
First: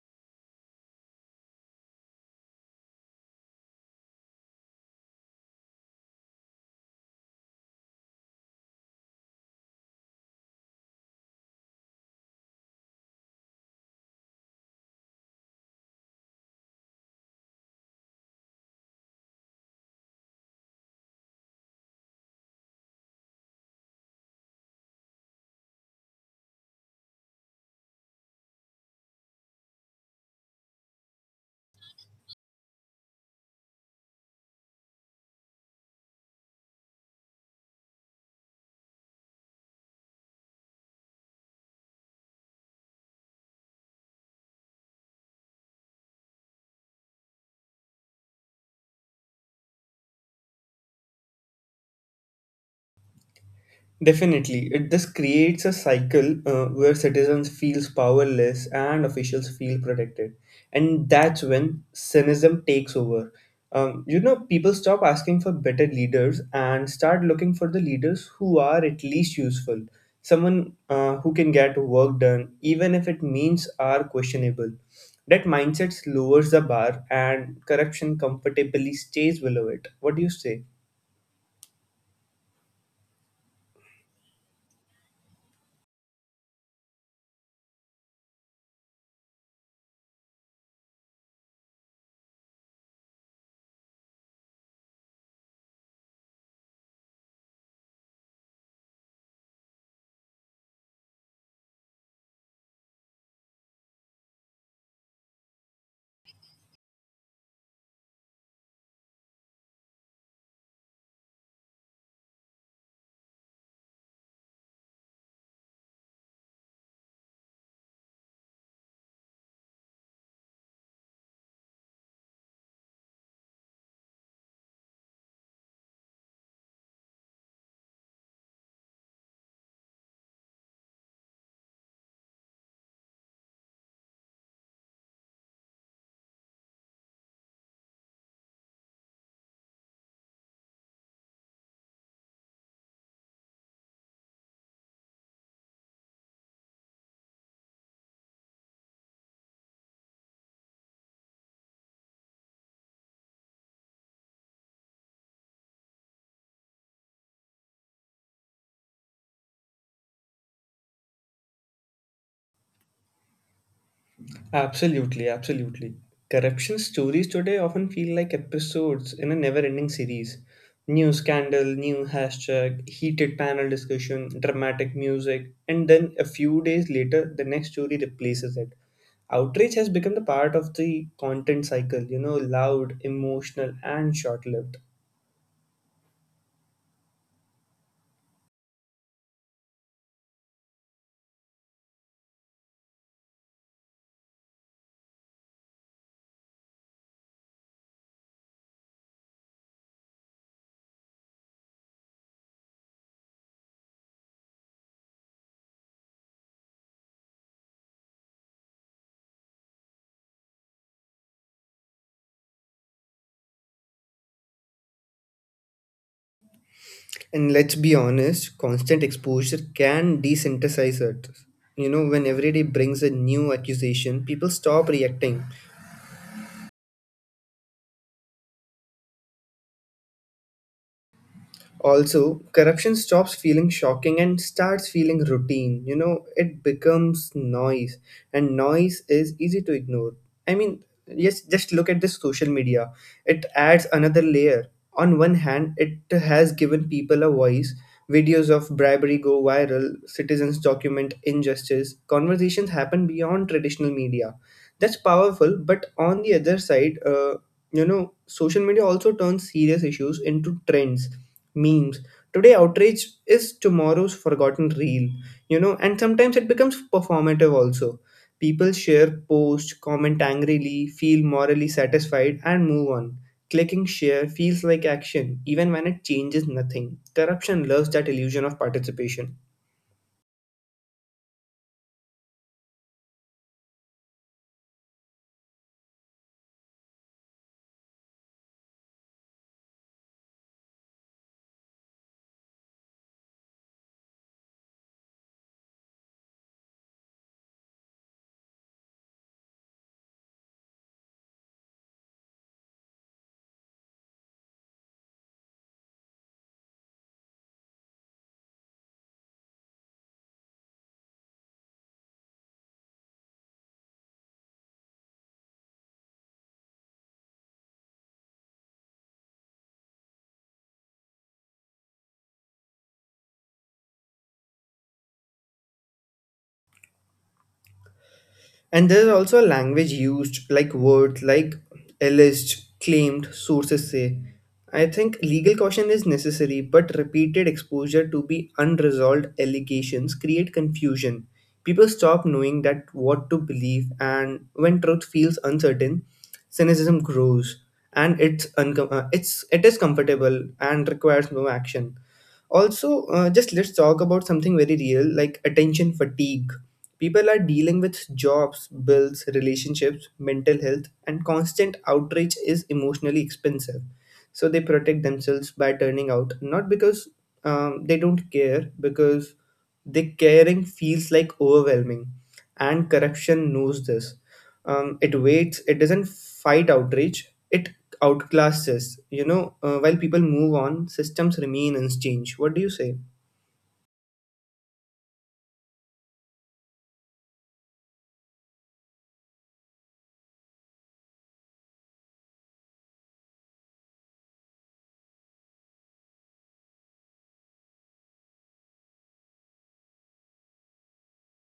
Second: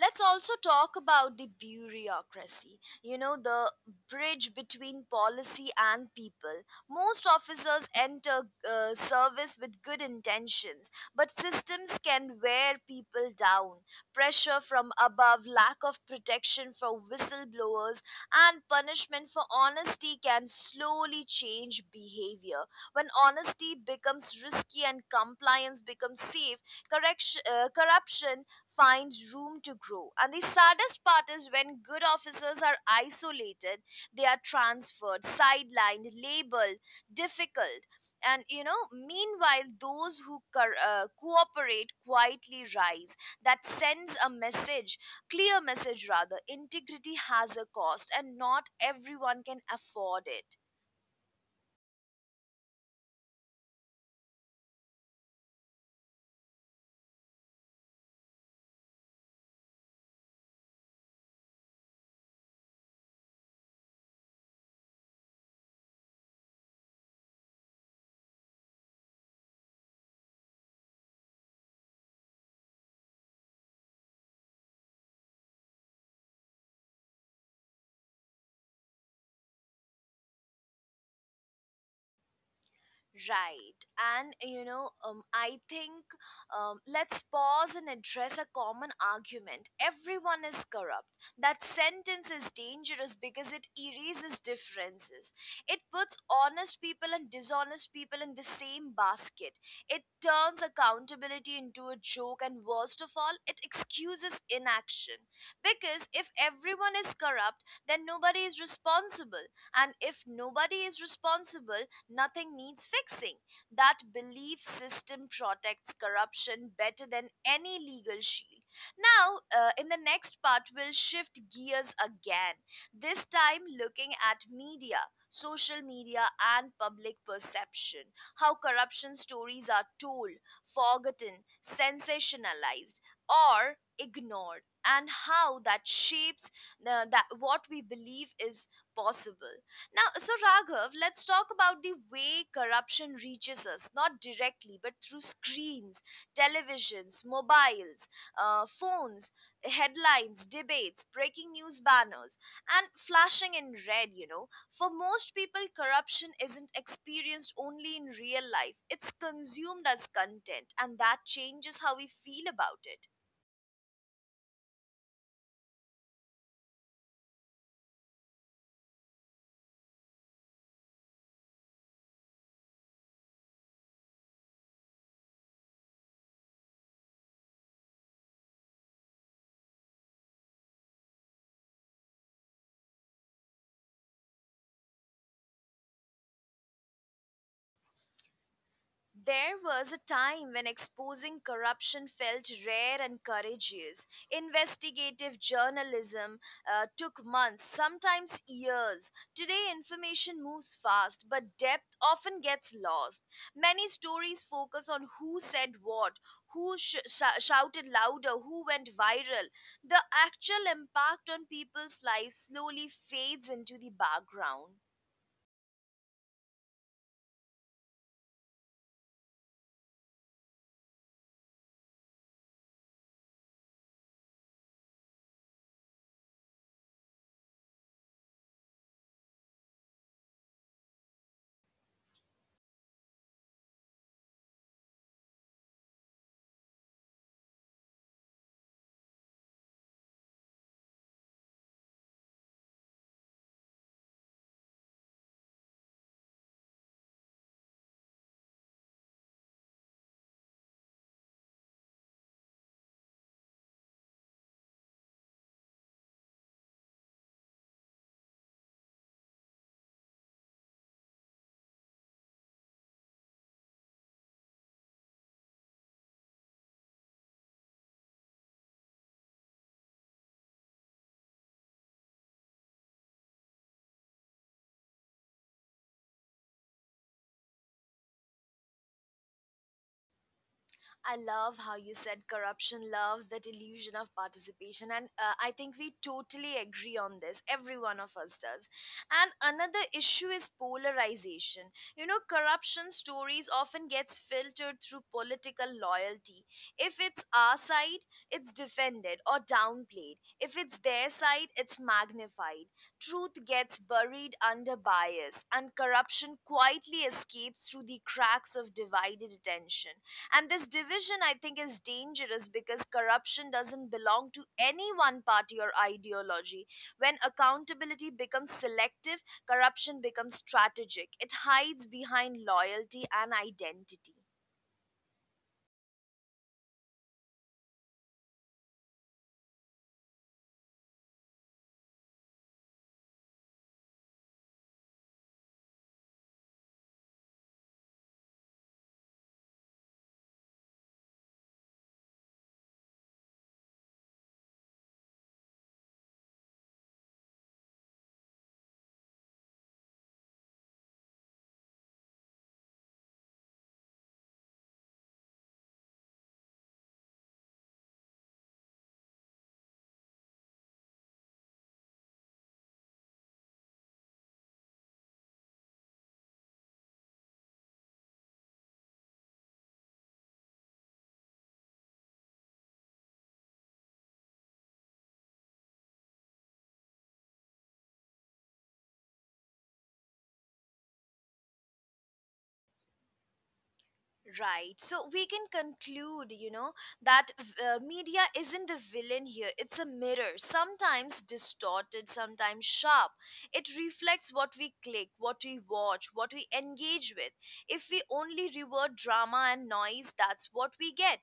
Speaker 1: Let's also talk about the bureaucracy, you know, the bridge between policy and people. Most officers enter service with good intentions, but systems can wear people down. Pressure from above, lack of protection for whistleblowers, and punishment for honesty can slowly change behavior. When honesty becomes risky and compliance becomes safe, corruption finds room to grow. And the saddest part is when good officers are isolated, they are transferred, sidelined, labeled difficult. And you know, meanwhile, those who cooperate quietly rise. That sends a message, clear message rather. Integrity has a cost, and not everyone can afford it.
Speaker 2: Definitely, it this creates a cycle, where citizens feels powerless and officials feel protected, and that's when cynicism takes over. People stop asking for better leaders and start looking for the leaders who are at least useful, someone who can get work done, even if it means are questionable. That mindset lowers the bar, and corruption comfortably stays below it. What do you say?
Speaker 1: Right. And you know, I think let's pause and address a common argument. Everyone is corrupt. That sentence is dangerous because it erases differences. It puts honest people and dishonest people in the same basket. It turns accountability into a joke, and worst of all, it excuses inaction. Because if everyone is corrupt, then nobody is responsible. And if nobody is responsible, nothing needs fixing. That belief system protects corruption better than any legal shield. Now, in the next part, we'll shift gears again, this time looking at media. Social media and public perception, how corruption stories are told, forgotten, sensationalized, or ignored, and how that shapes that what we believe is possible. Now, so Raghav, let's talk about the way corruption reaches us, not directly, but through screens, televisions, mobiles, phones, headlines, debates, breaking news banners, and flashing in red. You know, for most people, corruption isn't experienced only in real life, it's consumed as content, and that changes how we feel about it.
Speaker 2: Absolutely, absolutely. Corruption stories today often feel like episodes in a never ending series. New scandal, new hashtag, heated panel discussion, dramatic music, and then a few days later, the next story replaces it. Outrage has become the part of the content cycle, you know, loud, emotional, and short lived.
Speaker 1: There was a time when exposing corruption felt rare and courageous. Investigative journalism took months, sometimes years. Today, information moves fast, but depth often gets lost. Many stories focus on who said what, who shouted louder, who went viral. The actual impact on people's lives slowly fades into the background.
Speaker 2: And let's be honest, constant exposure can desensitize it. You know, when every day brings a new accusation, people stop reacting. Also, corruption stops feeling shocking and starts feeling routine. You know, it becomes noise, and noise is easy to ignore. I mean, yes, just look at this social media. It adds another layer. On one hand, it has given people a voice. Videos of bribery go viral, citizens document injustice, conversations happen beyond traditional media. That's powerful, but on the other side, you know, social media also turns serious issues into trends, memes. Today, outrage is tomorrow's forgotten reel, you know, and sometimes it becomes performative also. People share, post, comment angrily, feel morally satisfied, and move on. Clicking share feels like action, even when it changes nothing. Corruption loves that illusion of participation.
Speaker 1: I love how you said corruption loves that illusion of participation, and I think we totally agree on this. Every one of us does. And another issue is polarization. You know, corruption stories often gets filtered through political loyalty. If it's our side, it's defended or downplayed. If it's their side, it's magnified. Truth gets buried under bias, and corruption quietly escapes through the cracks of divided attention. And this division, I think, is dangerous because corruption doesn't belong to any one party or ideology. When accountability becomes selective, corruption becomes strategic, it hides behind loyalty and identity.
Speaker 2: And there is also a language used, like words like alleged, claimed, sources say. I think legal caution is necessary, but repeated exposure to be unresolved allegations create confusion. People stop knowing that what to believe, and when truth feels uncertain, cynicism grows, and it's uncom- it's it is comfortable and requires no action. Also, just let's talk about something very real, like attention fatigue. People are dealing with jobs, bills, relationships, mental health, and constant outrage is emotionally expensive. So they protect themselves by turning out, not because they don't care, because the caring feels like overwhelming. And corruption knows this. It waits, it doesn't fight outrage, it outclasses. You know, while people move on, systems remain unchanged. What do you say?
Speaker 1: Right. So we can conclude, you know, that media isn't the villain here. It's a mirror, sometimes distorted, sometimes sharp. It reflects what we click, what we watch, what we engage with. If we only reward drama and noise, that's what we get.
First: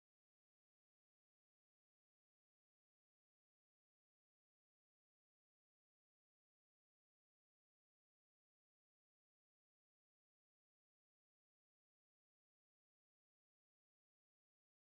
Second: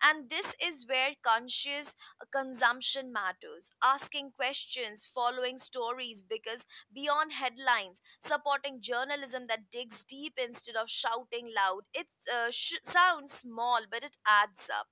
Speaker 1: And this is where conscious consumption matters. Asking questions, following stories, because beyond headlines, supporting journalism that digs deep instead of shouting loud. It sounds small, but it adds up.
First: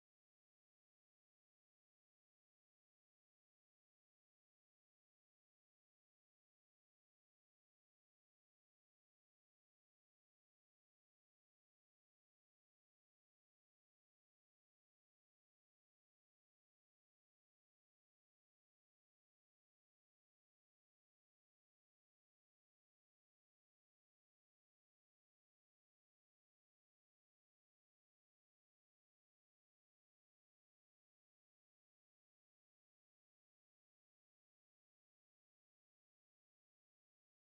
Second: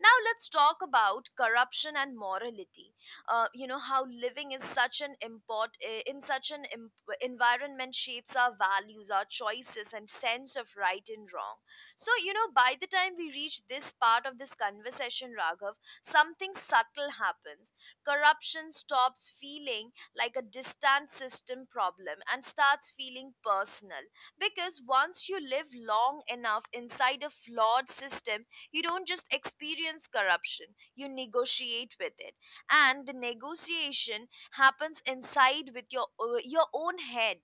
Speaker 1: Now let's talk about corruption and morality. You know how living is such an import eh, in such an environment shapes our values, our choices, and sense of right and wrong. So you know by the time we reach this part of this conversation, Raghav, something subtle happens. Corruption stops feeling like a distant system problem and starts feeling personal, because once you live long enough inside a flawed system you don't just experience corruption, you negotiate with it, and the negotiation happens inside with your own head.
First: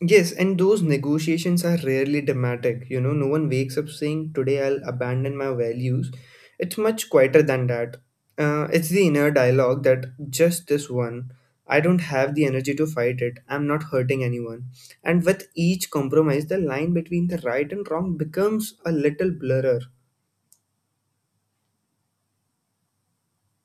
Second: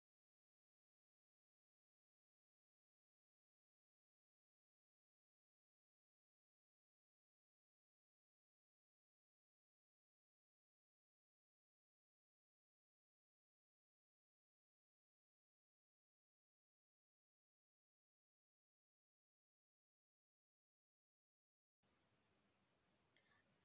Speaker 2: Yes, and those negotiations are rarely dramatic. You know, no one wakes up saying, today I'll abandon my values. It's much quieter than that. It's the inner dialogue that just this one, I don't have the energy to fight it, I'm not hurting anyone. And with each compromise, the line between the right and wrong becomes a little blurrer.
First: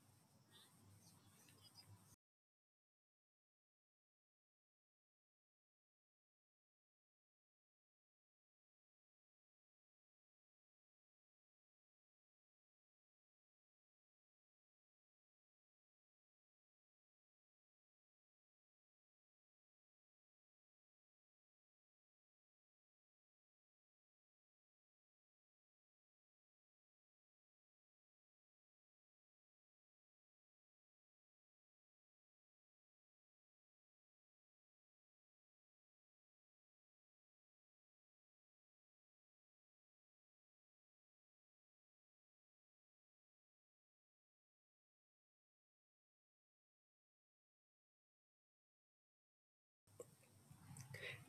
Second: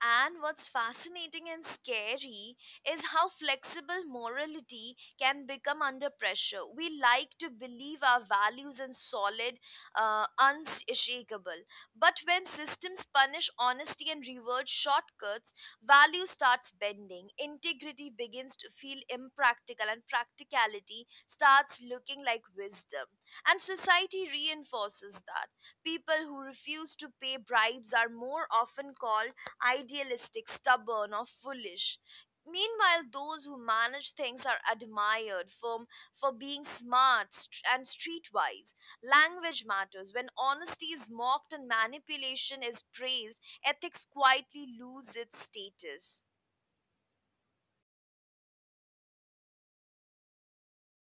Speaker 1: And what's fascinating and scary is how flexible morality can become under pressure. We like to believe our values are solid, unshakable. But when systems punish honesty and reward shortcuts, value starts bending. Integrity begins to feel impractical, and practicality starts looking like wisdom. And society reinforces that people who refuse to pay bribes are more often called idealistic, stubborn, or foolish. Meanwhile, those who manage things are admired for being and streetwise. Language matters. When honesty is mocked and manipulation is praised, ethics quietly lose its status.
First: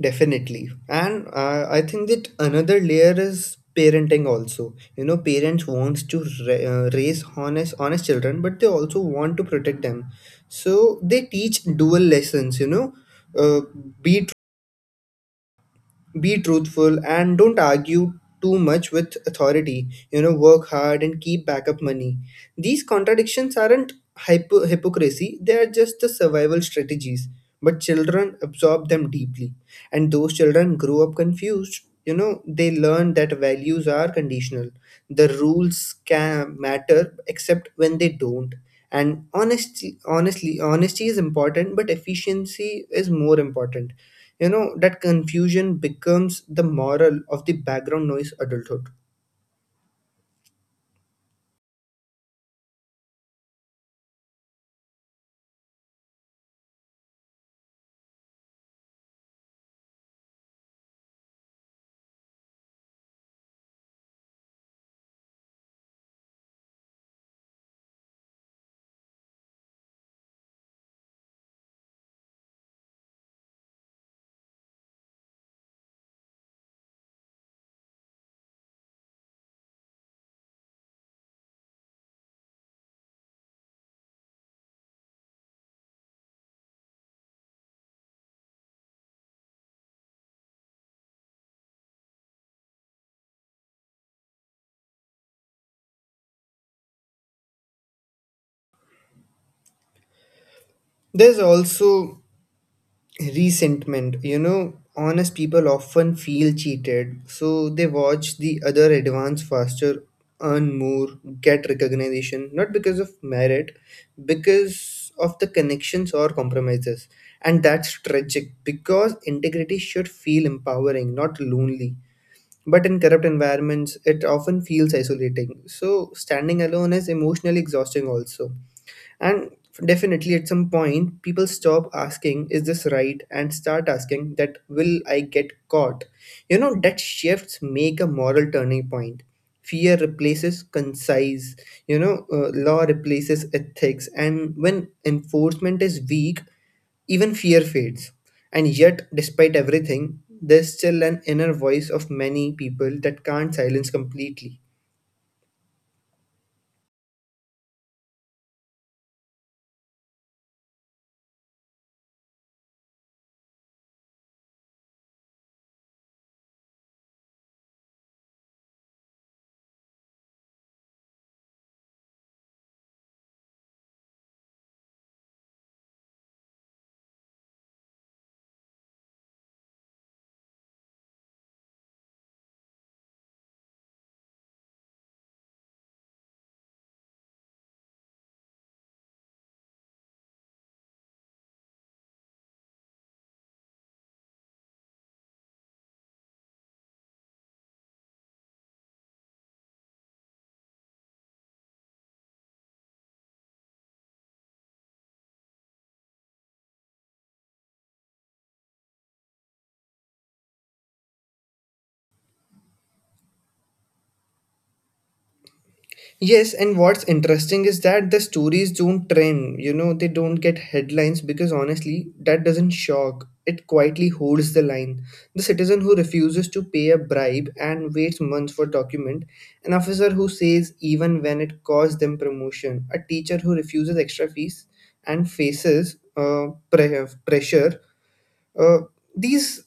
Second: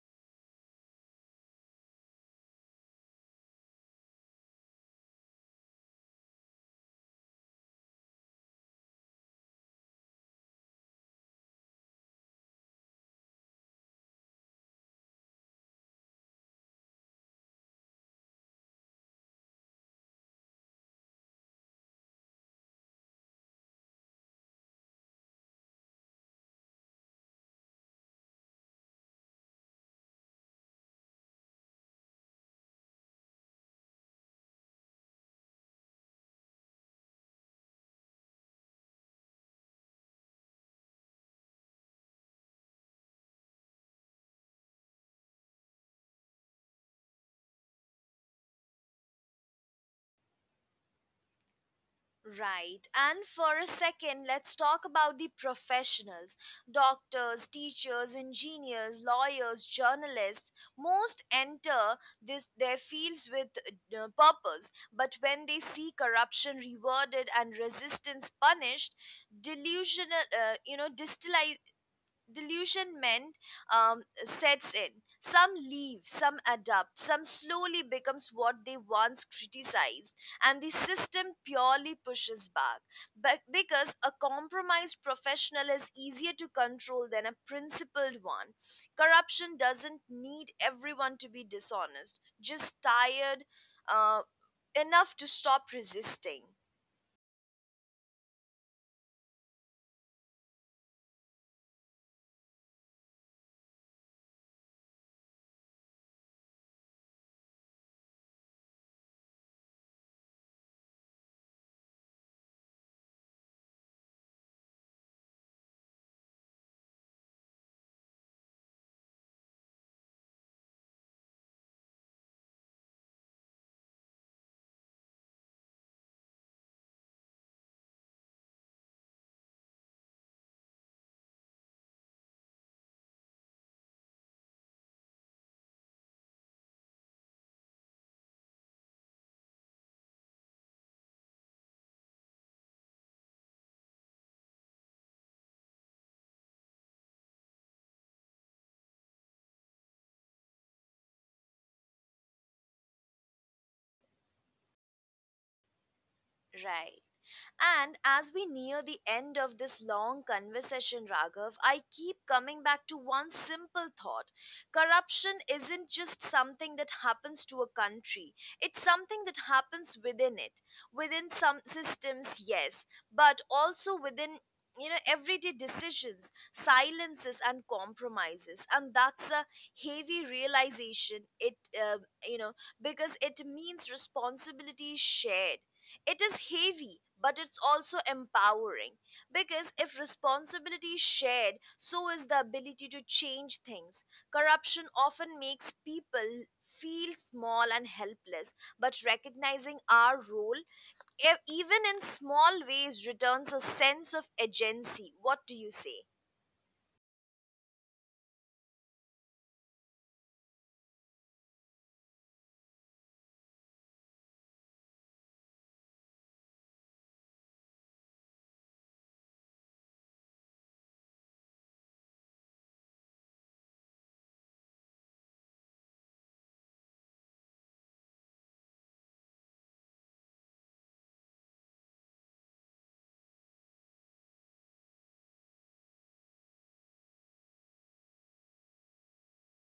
Speaker 2: Definitely. And I think that another layer is parenting also. You know, parents wants to raise honest, honest children, but they also want to protect them. So they teach dual lessons, you know, uh, be be truthful and don't argue too much with authority. You know, work hard and keep backup money. These contradictions aren't hypocrisy, they are just the survival strategies. But children absorb them deeply. And those children grow up confused. You know, they learn that values are conditional. The rules can matter except when they don't, and honesty is important but efficiency is more important. You know, that confusion becomes the moral of the background noise adulthood.
Speaker 1: Right. And for a second, let's talk about the professionals, doctors, teachers, engineers, lawyers, journalists. Most enter their fields with purpose, but when they see corruption rewarded and resistance punished, delusional, you know, distali- delusionment sets in. Some leave, some adapt, some slowly becomes what they once criticized, and the system purely pushes back. But because a compromised professional is easier to control than a principled one, corruption doesn't need everyone to be dishonest, just tired uh, enough to stop resisting.
Speaker 2: There's also resentment. You know, honest people often feel cheated, so they watch the other advance faster, earn more, get recognition not because of merit, because of the connections or compromises. And that's tragic because integrity should feel empowering, not lonely. But in corrupt environments it often feels isolating, so standing alone is emotionally exhausting also. And definitely, at some point, people stop asking, is this right? And start asking, that will I get caught? You know, that shifts make a moral turning point. Fear replaces concise, you know, law replaces ethics, and when enforcement is weak, even fear fades. And yet, despite everything, there's still an inner voice of many people that can't silence completely.
Speaker 1: Right. And as we near the end of this long conversation, Raghav, I keep coming back to one simple thought. Corruption isn't just something that happens to a country, it's something that happens within it, within some systems, yes, but also within, you know, everyday decisions, silences and compromises, and that's a heavy realization. It uh, you know, because it means responsibility is shared. It is heavy, but it's also empowering, because if responsibility is shared, so is the ability to change things. Corruption often makes people feel small and helpless, but recognizing our role, even in small ways, returns a sense of agency. What do you say?
Speaker 2: Yes, and what's interesting is that the stories don't trend. You know, they don't get headlines because honestly, that doesn't shock. It quietly holds the line. The citizen who refuses to pay a bribe and waits months for document, an officer who says even when it costs them promotion, a teacher who refuses extra fees and faces pressure. Uh, these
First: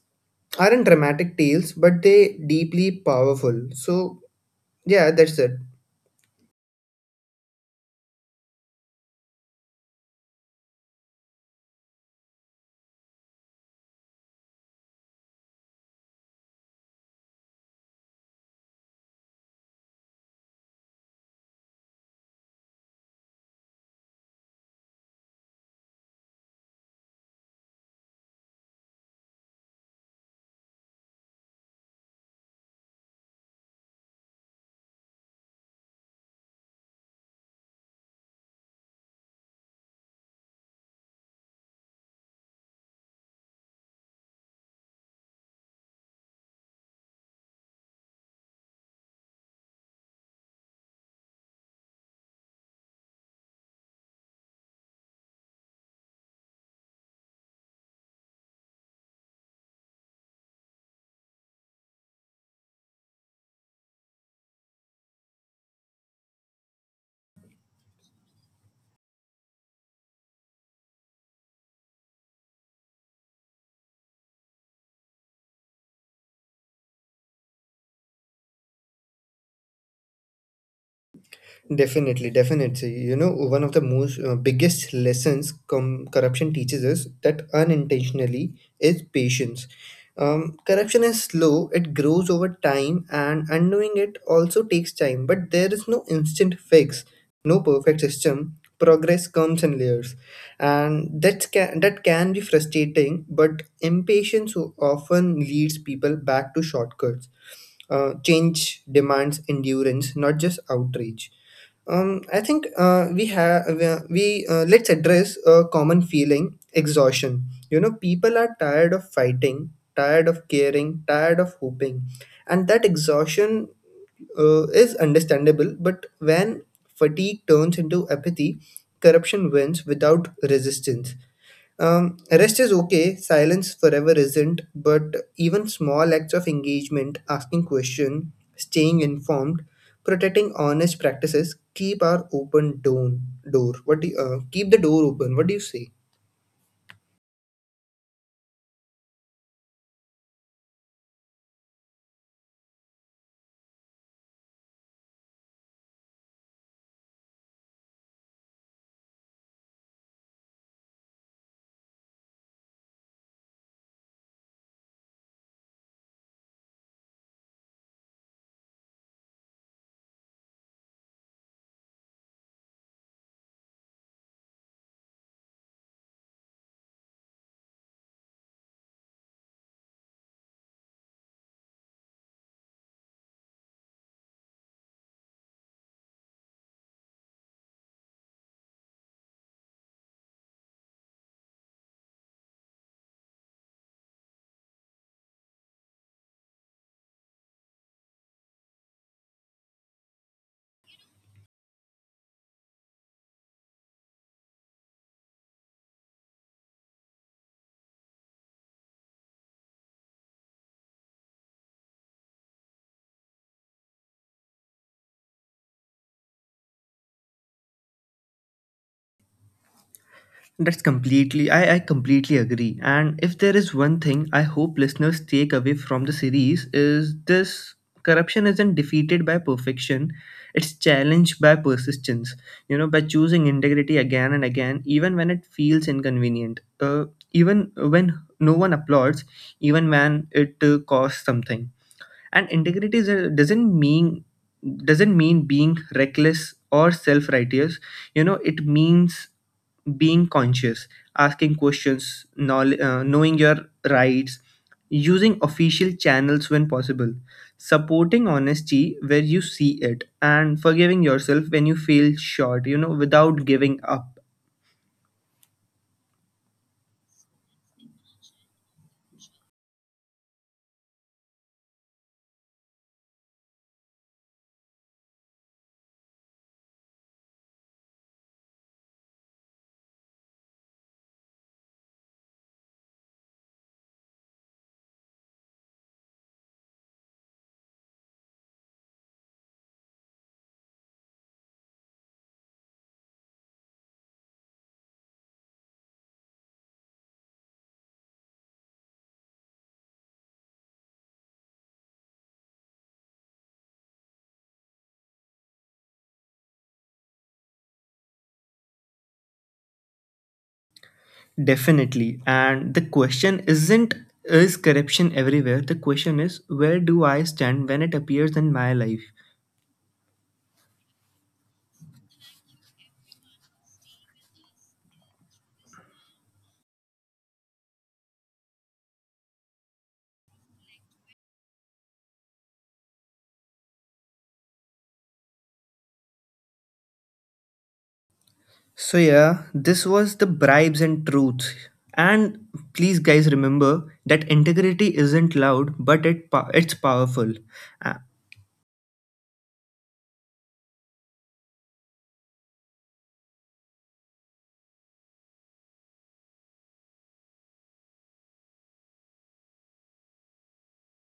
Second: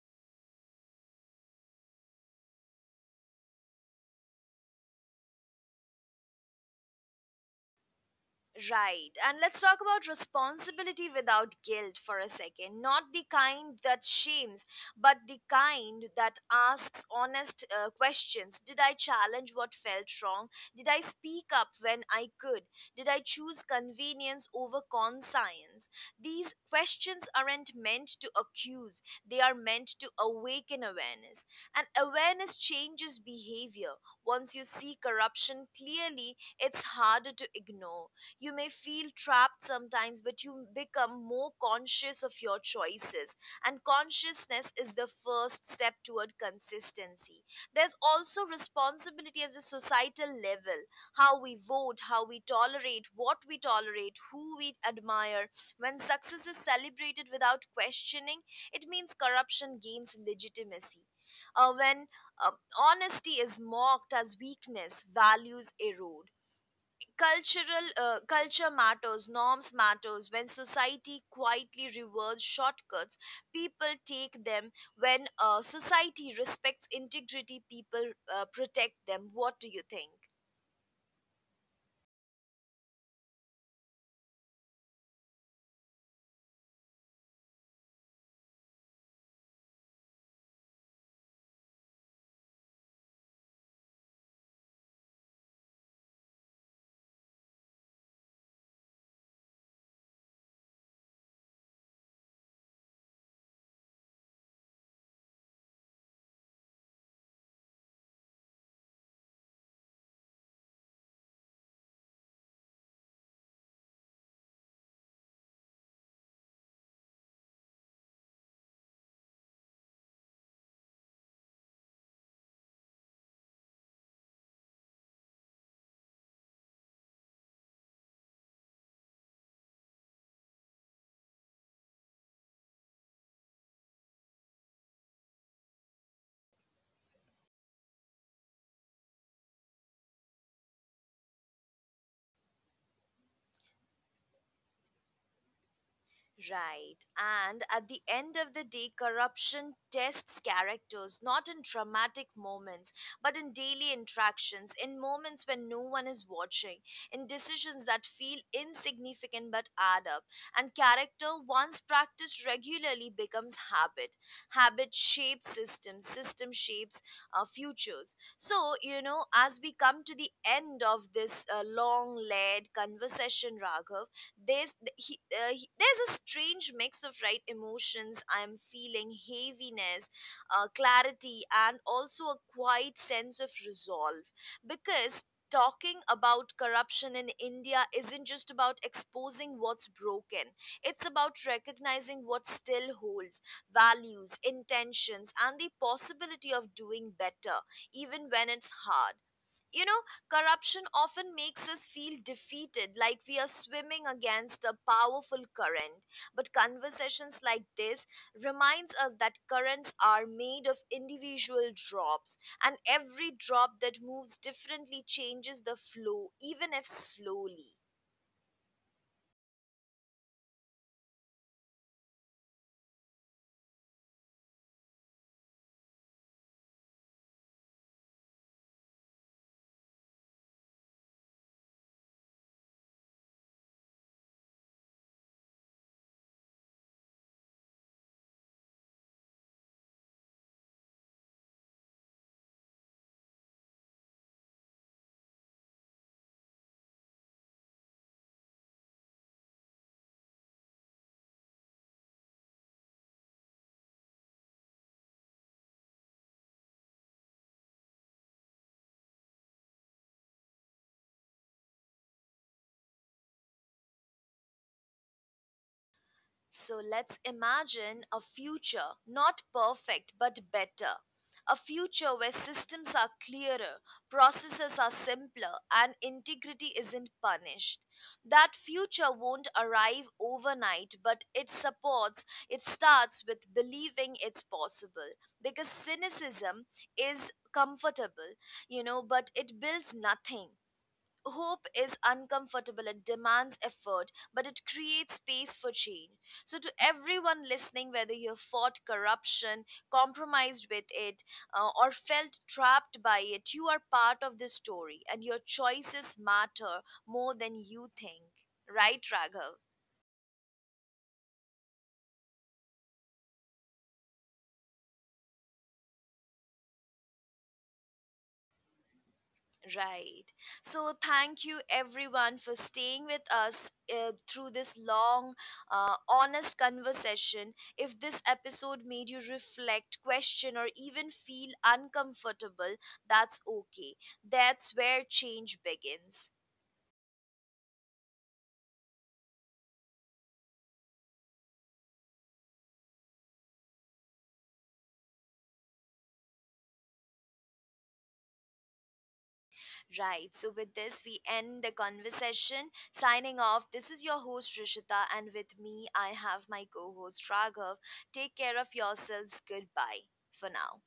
Speaker 2: aren't dramatic tales, but they deeply powerful. So yeah, that's it.
Speaker 1: Right. And let's talk about responsibility without guilt for a second. Not the kind that shames, but the kind that asks honest questions. Did I challenge what felt wrong? Did I speak up when I could? Did I choose convenience over conscience? These questions aren't meant to accuse, they are meant to awaken awareness. And awareness changes behavior. Once you see corruption clearly, it's harder to ignore. You may feel trapped sometimes, but you become more conscious of your choices. And consciousness is the first step toward consistency. There's also responsibility as a societal level, how we vote, how we tolerate, what we tolerate, who we admire. When success is celebrated without questioning, it means corruption gains legitimacy. When uh, honesty is mocked as weakness, values erode. Cultural Culture matters, norms matters. When society quietly rewards shortcuts, people take them. When society respects integrity, people protect them. What do you think?
Speaker 2: Definitely, definitely. You know, one of the most biggest lessons corruption teaches us that unintentionally is patience. Corruption is slow; it grows over time, and undoing it also takes time. But there is no instant fix, no perfect system. Progress comes in layers, and that can be frustrating. But impatience often leads people back to shortcuts. Change demands endurance, not just outrage. I think we have we let's address a common feeling exhaustion. You know, people are tired of fighting, tired of caring, tired of hoping, and that exhaustion is understandable. But when fatigue turns into apathy, corruption wins without resistance. Rest is okay, silence forever isn't, but even small acts of engagement, asking questions, staying informed, protecting honest practices keep our open door. What do you, keep the door open? What do you say?
Speaker 1: Right. And at the end of the day, corruption tests characters not in dramatic moments, but in daily interactions, in moments when no one is watching, in decisions that feel insignificant but add up. And character, once practiced regularly, becomes habit. Habit shapes systems, system shapes futures. So, you know, as we come to the end of this long led conversation, Raghav, there's there's a strange mix of right emotions. I'm feeling heaviness, clarity, and also a quiet sense of resolve, because talking about corruption in India isn't just about exposing what's broken, it's about recognizing what still holds, values, intentions, and the possibility of doing better even when it's hard. You know, corruption often makes us feel defeated, like we are swimming against a powerful current. But conversations like this reminds us that currents are made of individual drops, and every drop that moves differently changes the flow, even if slowly.
Speaker 2: That's completely, I completely agree. And if there is one thing I hope listeners take away from the series is this: corruption isn't defeated by perfection, it's challenged by persistence. You know, by choosing integrity again and again, even when it feels inconvenient, even when no one applauds, even when it costs something. And integrity is a- doesn't mean being reckless or self-righteous. You know, it means being conscious, asking questions, knowing your rights, using official channels when possible, supporting honesty where you see it, and forgiving yourself when you feel short, you know, without giving up.
Speaker 1: So let's imagine a future, not perfect but better. A future where systems are clearer, processes are simpler, and integrity isn't punished. That future won't arrive overnight, but it starts with believing it's possible. Because cynicism is comfortable, you know, but it builds nothing. Hope is uncomfortable, it demands effort, but it creates space for change. So to everyone listening, whether you have fought corruption, compromised with it, or felt trapped by it, you are part of this story, and your choices matter more than you think. Right, Raghav?
Speaker 2: Definitely. And the question isn't, is corruption everywhere? The question is, where do I stand when it appears in my life?
Speaker 1: Right. So, thank you everyone for staying with us through this long, honest conversation. If this episode made you reflect, question, or even feel uncomfortable, that's okay. That's where change begins.
Speaker 2: So yeah, this was the bribes and truths. And please guys remember that integrity isn't loud but it's powerful. Uh,
Speaker 1: Right. So, with this, we end the conversation. Signing off, this is your host, Rishita, and with me, I have my co host, Raghav. Take care of yourselves. Goodbye for now.